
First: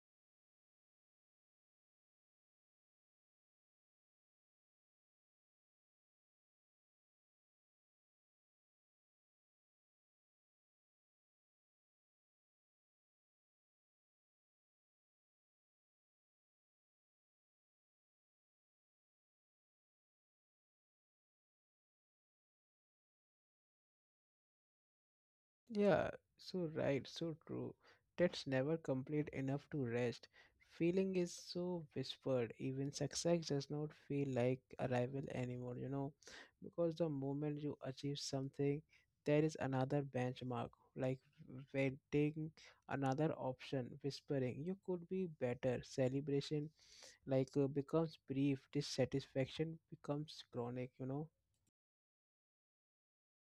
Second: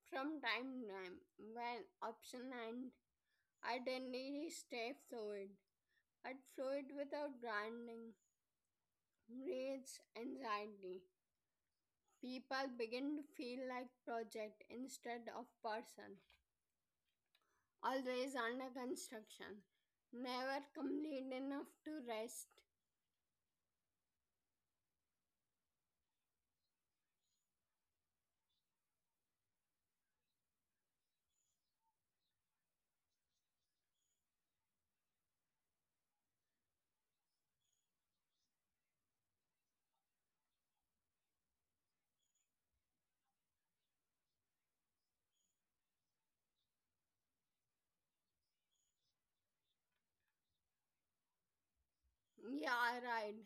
B: from time to time when option and identity stay fluid. But fluid without grounding creates anxiety. People begin to feel like project instead of person, always under construction, never complete enough to rest.
A: Yeah, so right, so true. That's never complete enough to rest. Feeling is so whispered. Even success does not feel like arrival anymore, you know, because the moment you achieve something, there is another benchmark, like waiting, another option, whispering, you could be better. Celebration, like, becomes brief. Dissatisfaction becomes chronic, you know.
B: Yeah, right.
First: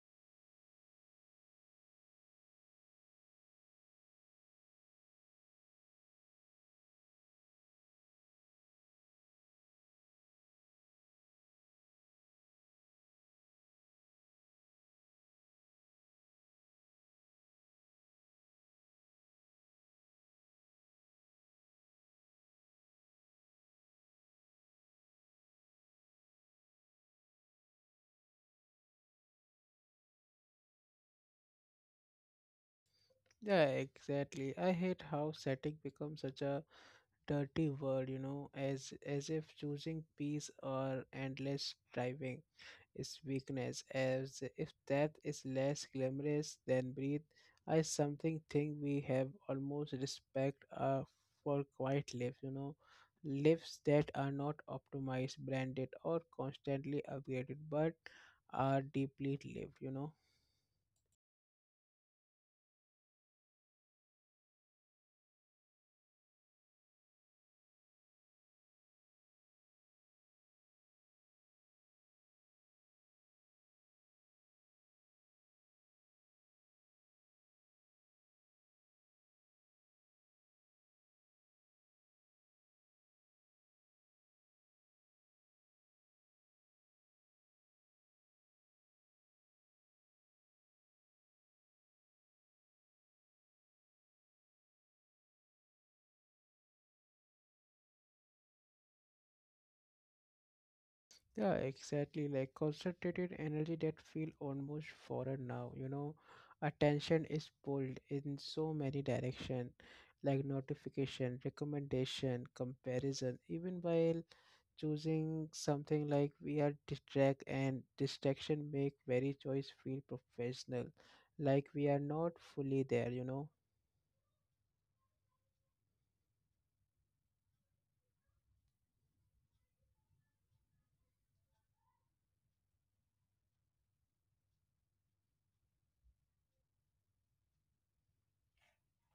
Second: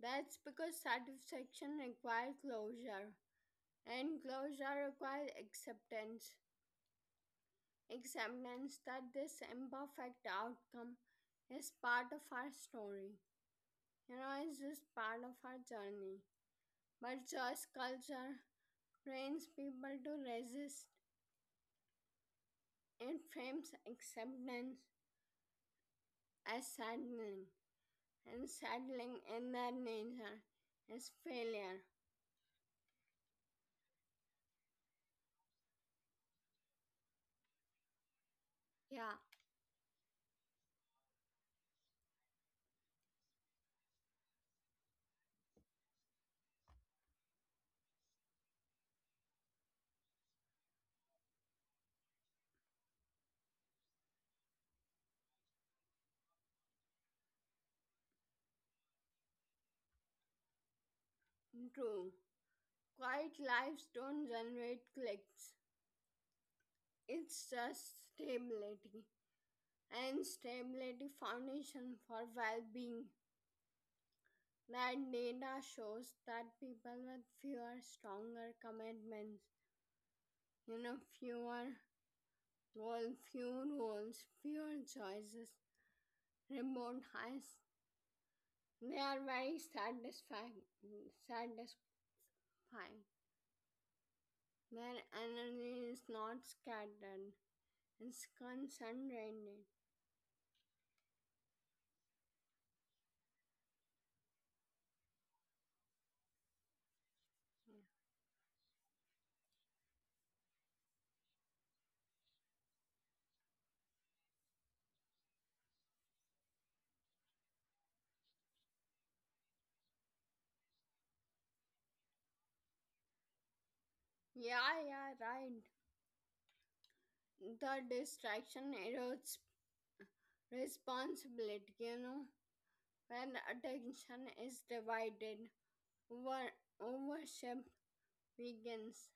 B: That's because satisfaction requires closure, and closure requires acceptance. Acceptance that this imperfect outcome is part of our story. You know, it's just part of our journey. But just culture trains people to resist. It frames acceptance as settling, and settling in that nature is failure.
A: Yeah, exactly. I hate how static becomes such a dirty world, you know,
B: Yeah,
A: as if choosing peace or endless striving is weakness, as if death is less glamorous than breath. I something think we have almost respect for quiet lives, you know, lives that are not optimized, branded, or constantly upgraded, but are deeply lived, you know.
B: true. Quiet lives don't generate clicks. It's just stability, and stability foundation for well-being. That data shows that people with fewer stronger commitments, you know, fewer roles, fewer choices, remote high. They are very satisfying. Their energy is not scattered, it's concentrated.
A: Yeah, exactly. Like concentrated energy that feel almost foreign now. You know, attention is pulled in so many direction, like notification, recommendation, comparison. Even while choosing something like we are distract and distraction make very choice feel professional, like we are not fully there. You know.
B: Yeah, yeah, right. The distraction erodes responsibility, you know. When attention is divided, over, worship weakens.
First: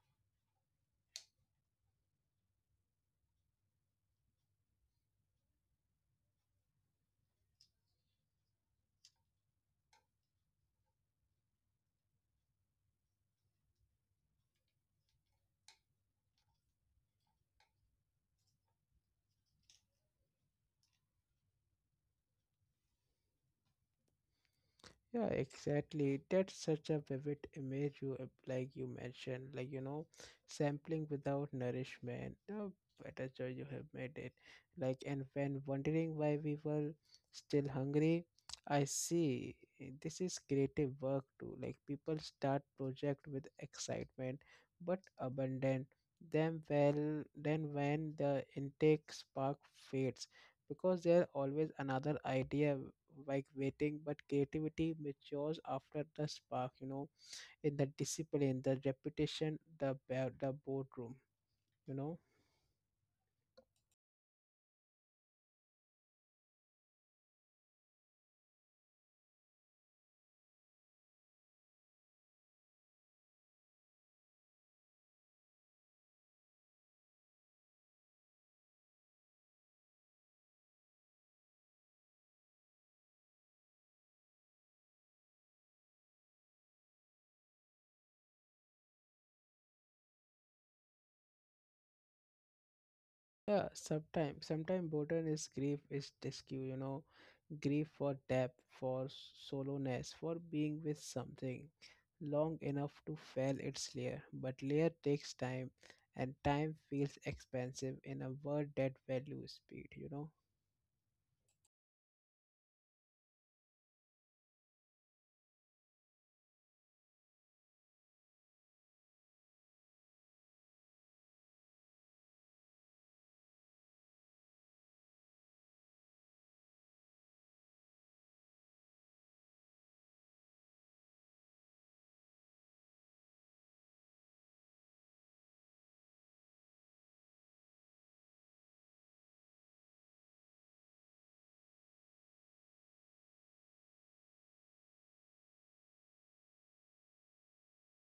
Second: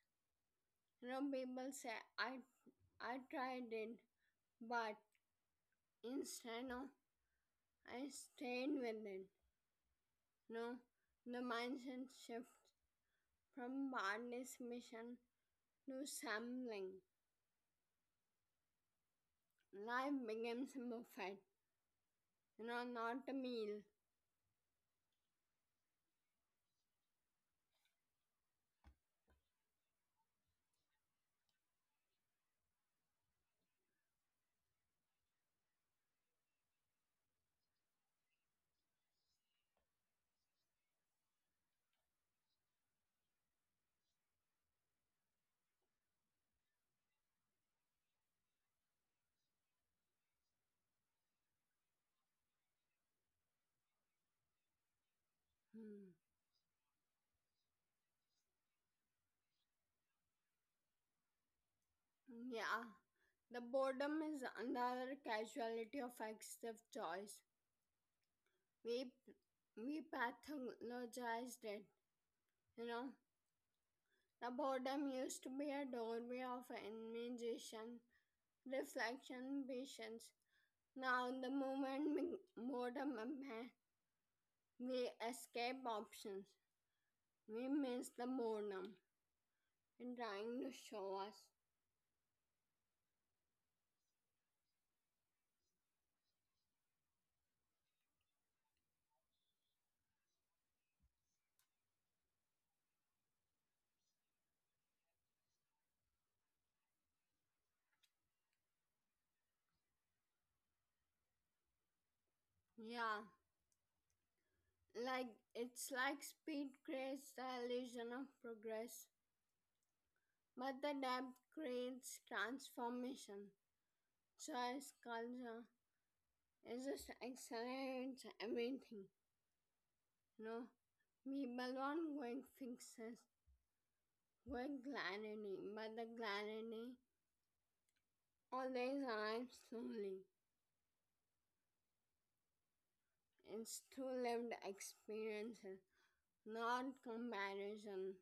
B: You know, people say, I, I tried it, but instead, no, I stayed with it. No, the mindset shifts. From Barney's mission to Samling, life becomes a buffet, you know, not a meal.
A: Yeah, exactly. That's such a vivid image you like you mentioned, like you know, sampling without nourishment. The better choice you have made it. Like and when wondering why we were still hungry, I see this is creative work too. Like people start project with excitement but abandon them well then when the intake spark fades because there's always another idea like waiting. But creativity matures
B: Hmm.
A: after the spark, you know, in the discipline, the repetition, the the boardroom, you know.
B: Yeah, the boredom is another casualty of excessive choice. We we pathologized it, you know. The boredom used to be a doorway of imagination, reflection, patience. Now, the moment boredom appear, we escape options. We miss the boredom and trying to show us.
A: Yeah, sometimes boredom is grief is rescue, you know, grief for depth, for soloness, for being with something long enough to fail its layer. But layer takes time, and time feels expensive in a world that values speed, you know.
B: Yeah, like it's like speed creates the illusion of progress, but the depth creates transformation. Choice culture is just accelerates everything. You know, people want quick fixes, quick clarity, but the clarity always arrives slowly. It's through lived experiences, not comparison.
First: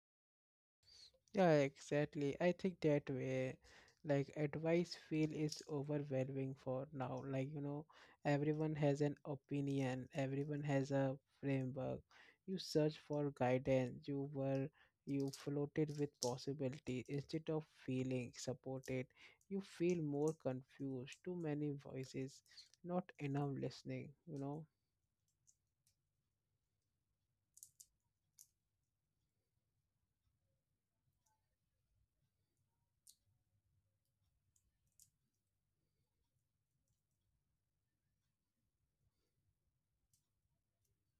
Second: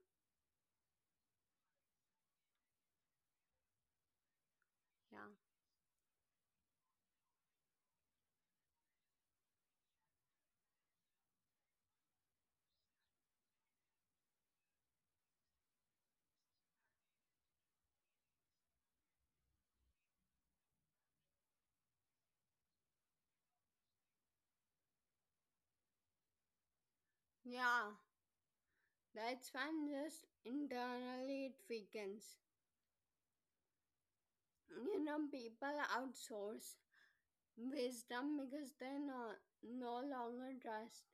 A: Yeah, exactly. I think that way, like advice
B: Yeah.
A: feel is overwhelming for now. Like, you know, everyone has an opinion, everyone has a framework. You search for guidance, you floated with possibility instead of feeling supported. You feel more confused, too many voices, not enough listening, you know.
B: Yeah, that's when just internally it weakens. You know, people outsource wisdom because they no longer trust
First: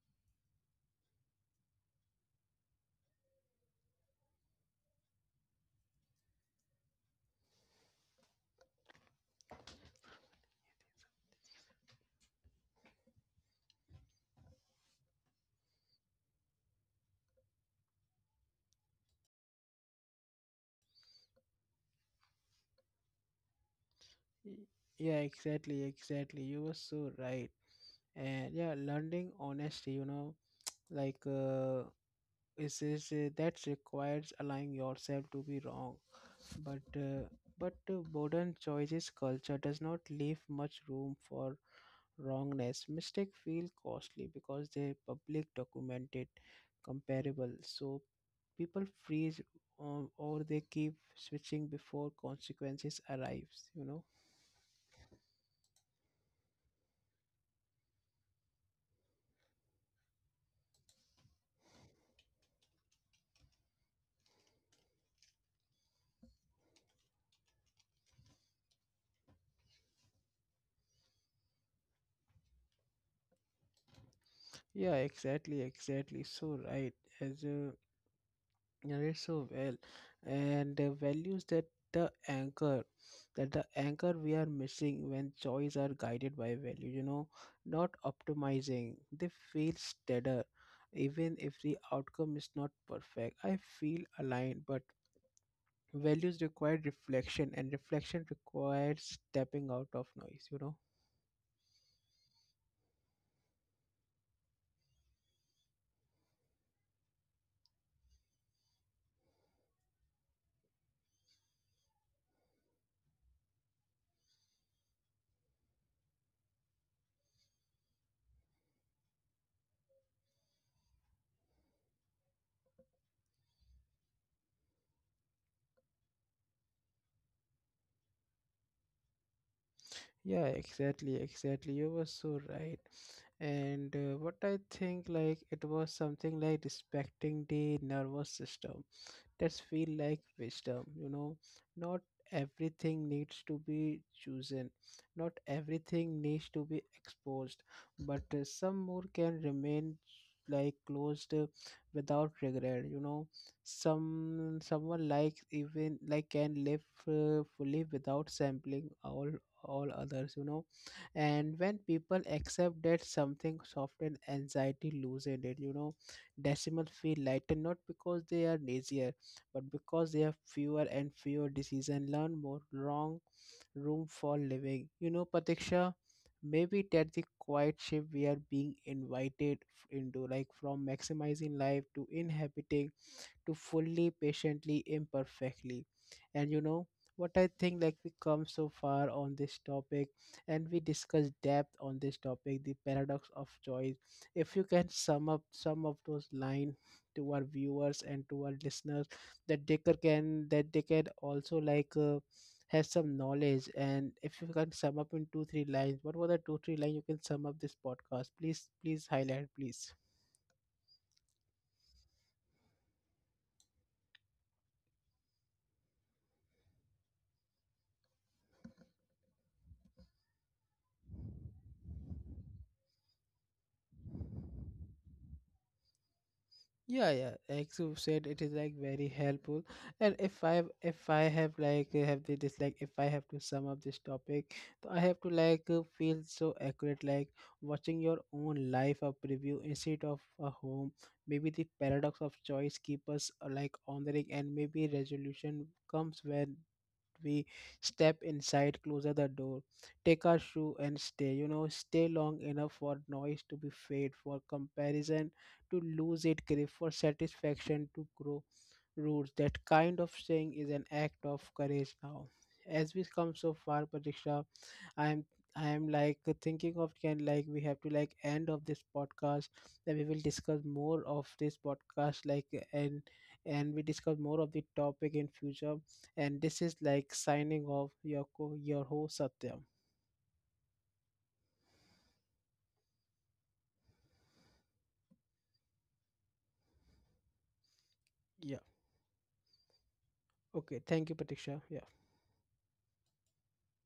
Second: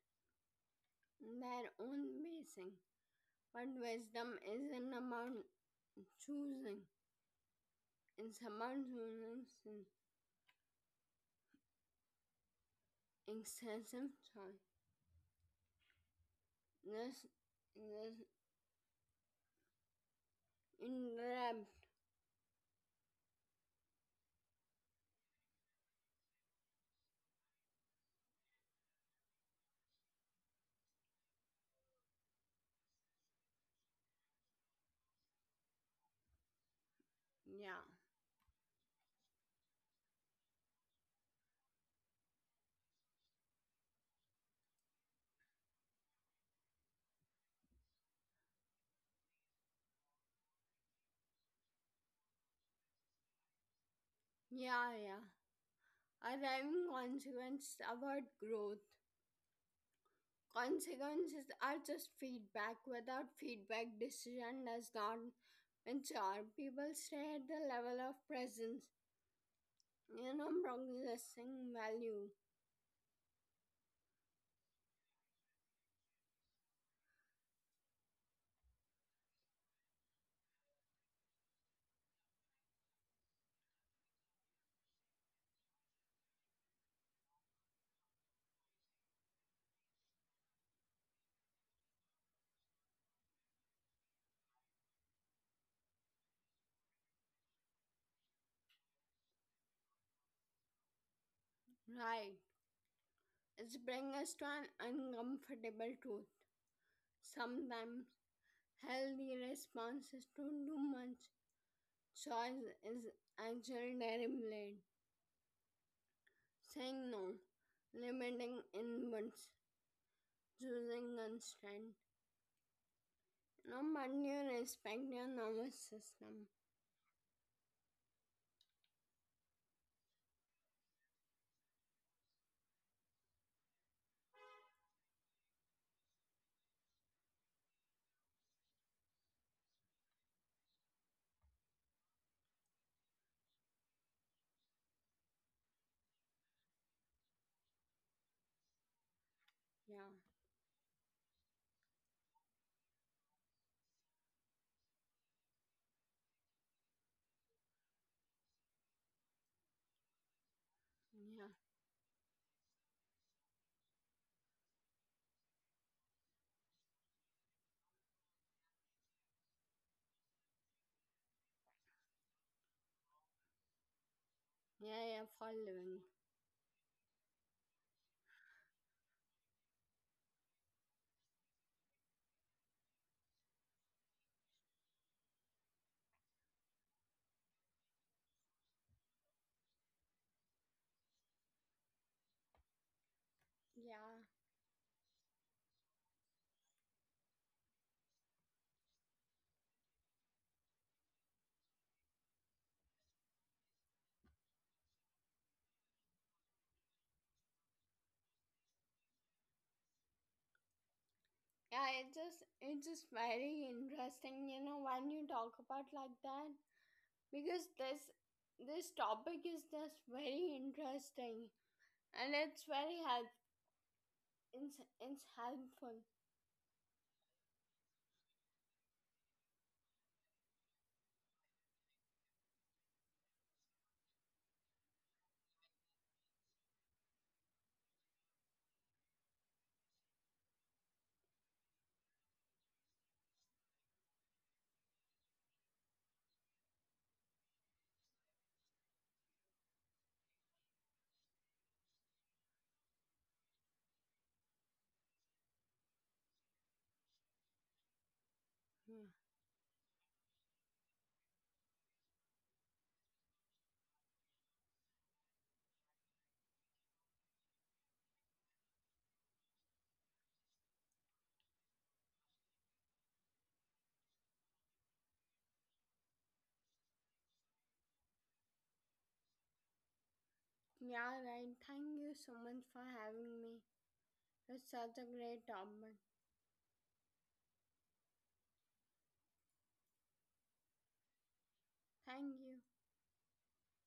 B: their own pacing. But wisdom isn't about choosing, it's about excessive joy. This, this in depth,
A: Y- Yeah, exactly. You were so right. And yeah, learning honesty, you know, like is that requires allowing yourself to be wrong, but uh, but
B: yeah,
A: modern choices culture does not leave much room for wrongness. Mistake feel costly because they public documented comparable, so people freeze, or they keep switching before consequences arrives, you know.
B: yeah. Arriving consequence about growth. Consequences are just feedback. Without feedback, decision does not mature. People stay at the level of presence, you know, progressing value.
A: Yeah exactly, so right, as narrate so well. And the values that the anchor the anchor we are missing when choice are guided by value, you know, not optimizing, they feel steadier, even if the outcome is not perfect. I feel aligned, but values require reflection and reflection requires stepping out of noise, you know.
B: Right. It's bring us to an uncomfortable truth. Sometimes healthy responses to too much choice is actually deliberate. Saying no, limiting inputs, choosing constraint. No, but you respect your nervous system.
A: Yeah, exactly. You were so right. And what I think, like, it was something like respecting the nervous system, that feel like wisdom, you know. Not everything needs to be chosen, not everything needs to be exposed, but some more can remain
B: Yeah,
A: like closed without regret, you know. Some someone like even like can live fully without sampling all others, you know.
B: yeah,
A: And when people accept that, something soften, anxiety loosen it, you know. Decimal feel lighter, not because they are lazier, but because they have fewer and fewer diseases and learn more long room for living, you know,
B: yeah,
A: Patiksha.
B: Following.
A: Maybe that's the quiet shift we are being invited into, like from maximizing life to inhabiting, to fully patiently imperfectly. And you know, what I think like we come so far on this topic, and we discuss depth on this topic, the paradox of choice.
B: Yeah,
A: If you can sum up some of those lines to our viewers and to our listeners, that they can that they can also like has some knowledge. And if you can sum up in 2-3 lines, what were the 2-3 lines you can sum up this podcast? Please, please highlight please.
B: yeah, it's just very interesting, you know, when you talk about like that, because this topic is just very interesting and it's helpful.
A: Yeah, yeah. Like you said, it is like very helpful. And if I have like have the this like if I have to sum up this topic, so I have to like feel so accurate. Like watching your own life a preview instead of a home. Maybe the paradox of choice keep us like honoring, and maybe resolution comes when we step inside, close the door, take our shoe and stay, you know, stay long enough for noise to be fade, for comparison to lose its grip, for satisfaction to grow
B: Yeah.
A: roots. That kind of thing is an act of courage now. As we come so far, Pratisha, I am I am like thinking of can like we have to like end of this podcast, then we will discuss more of this podcast like. And and we discuss more of the topic in future. And this is like signing off your your host Satyam.
B: Yeah, right. Thank you so much for having me. It's such a great topic.
A: Yeah. Okay. Thank you, Pratiksha. Yeah.
B: Thank you.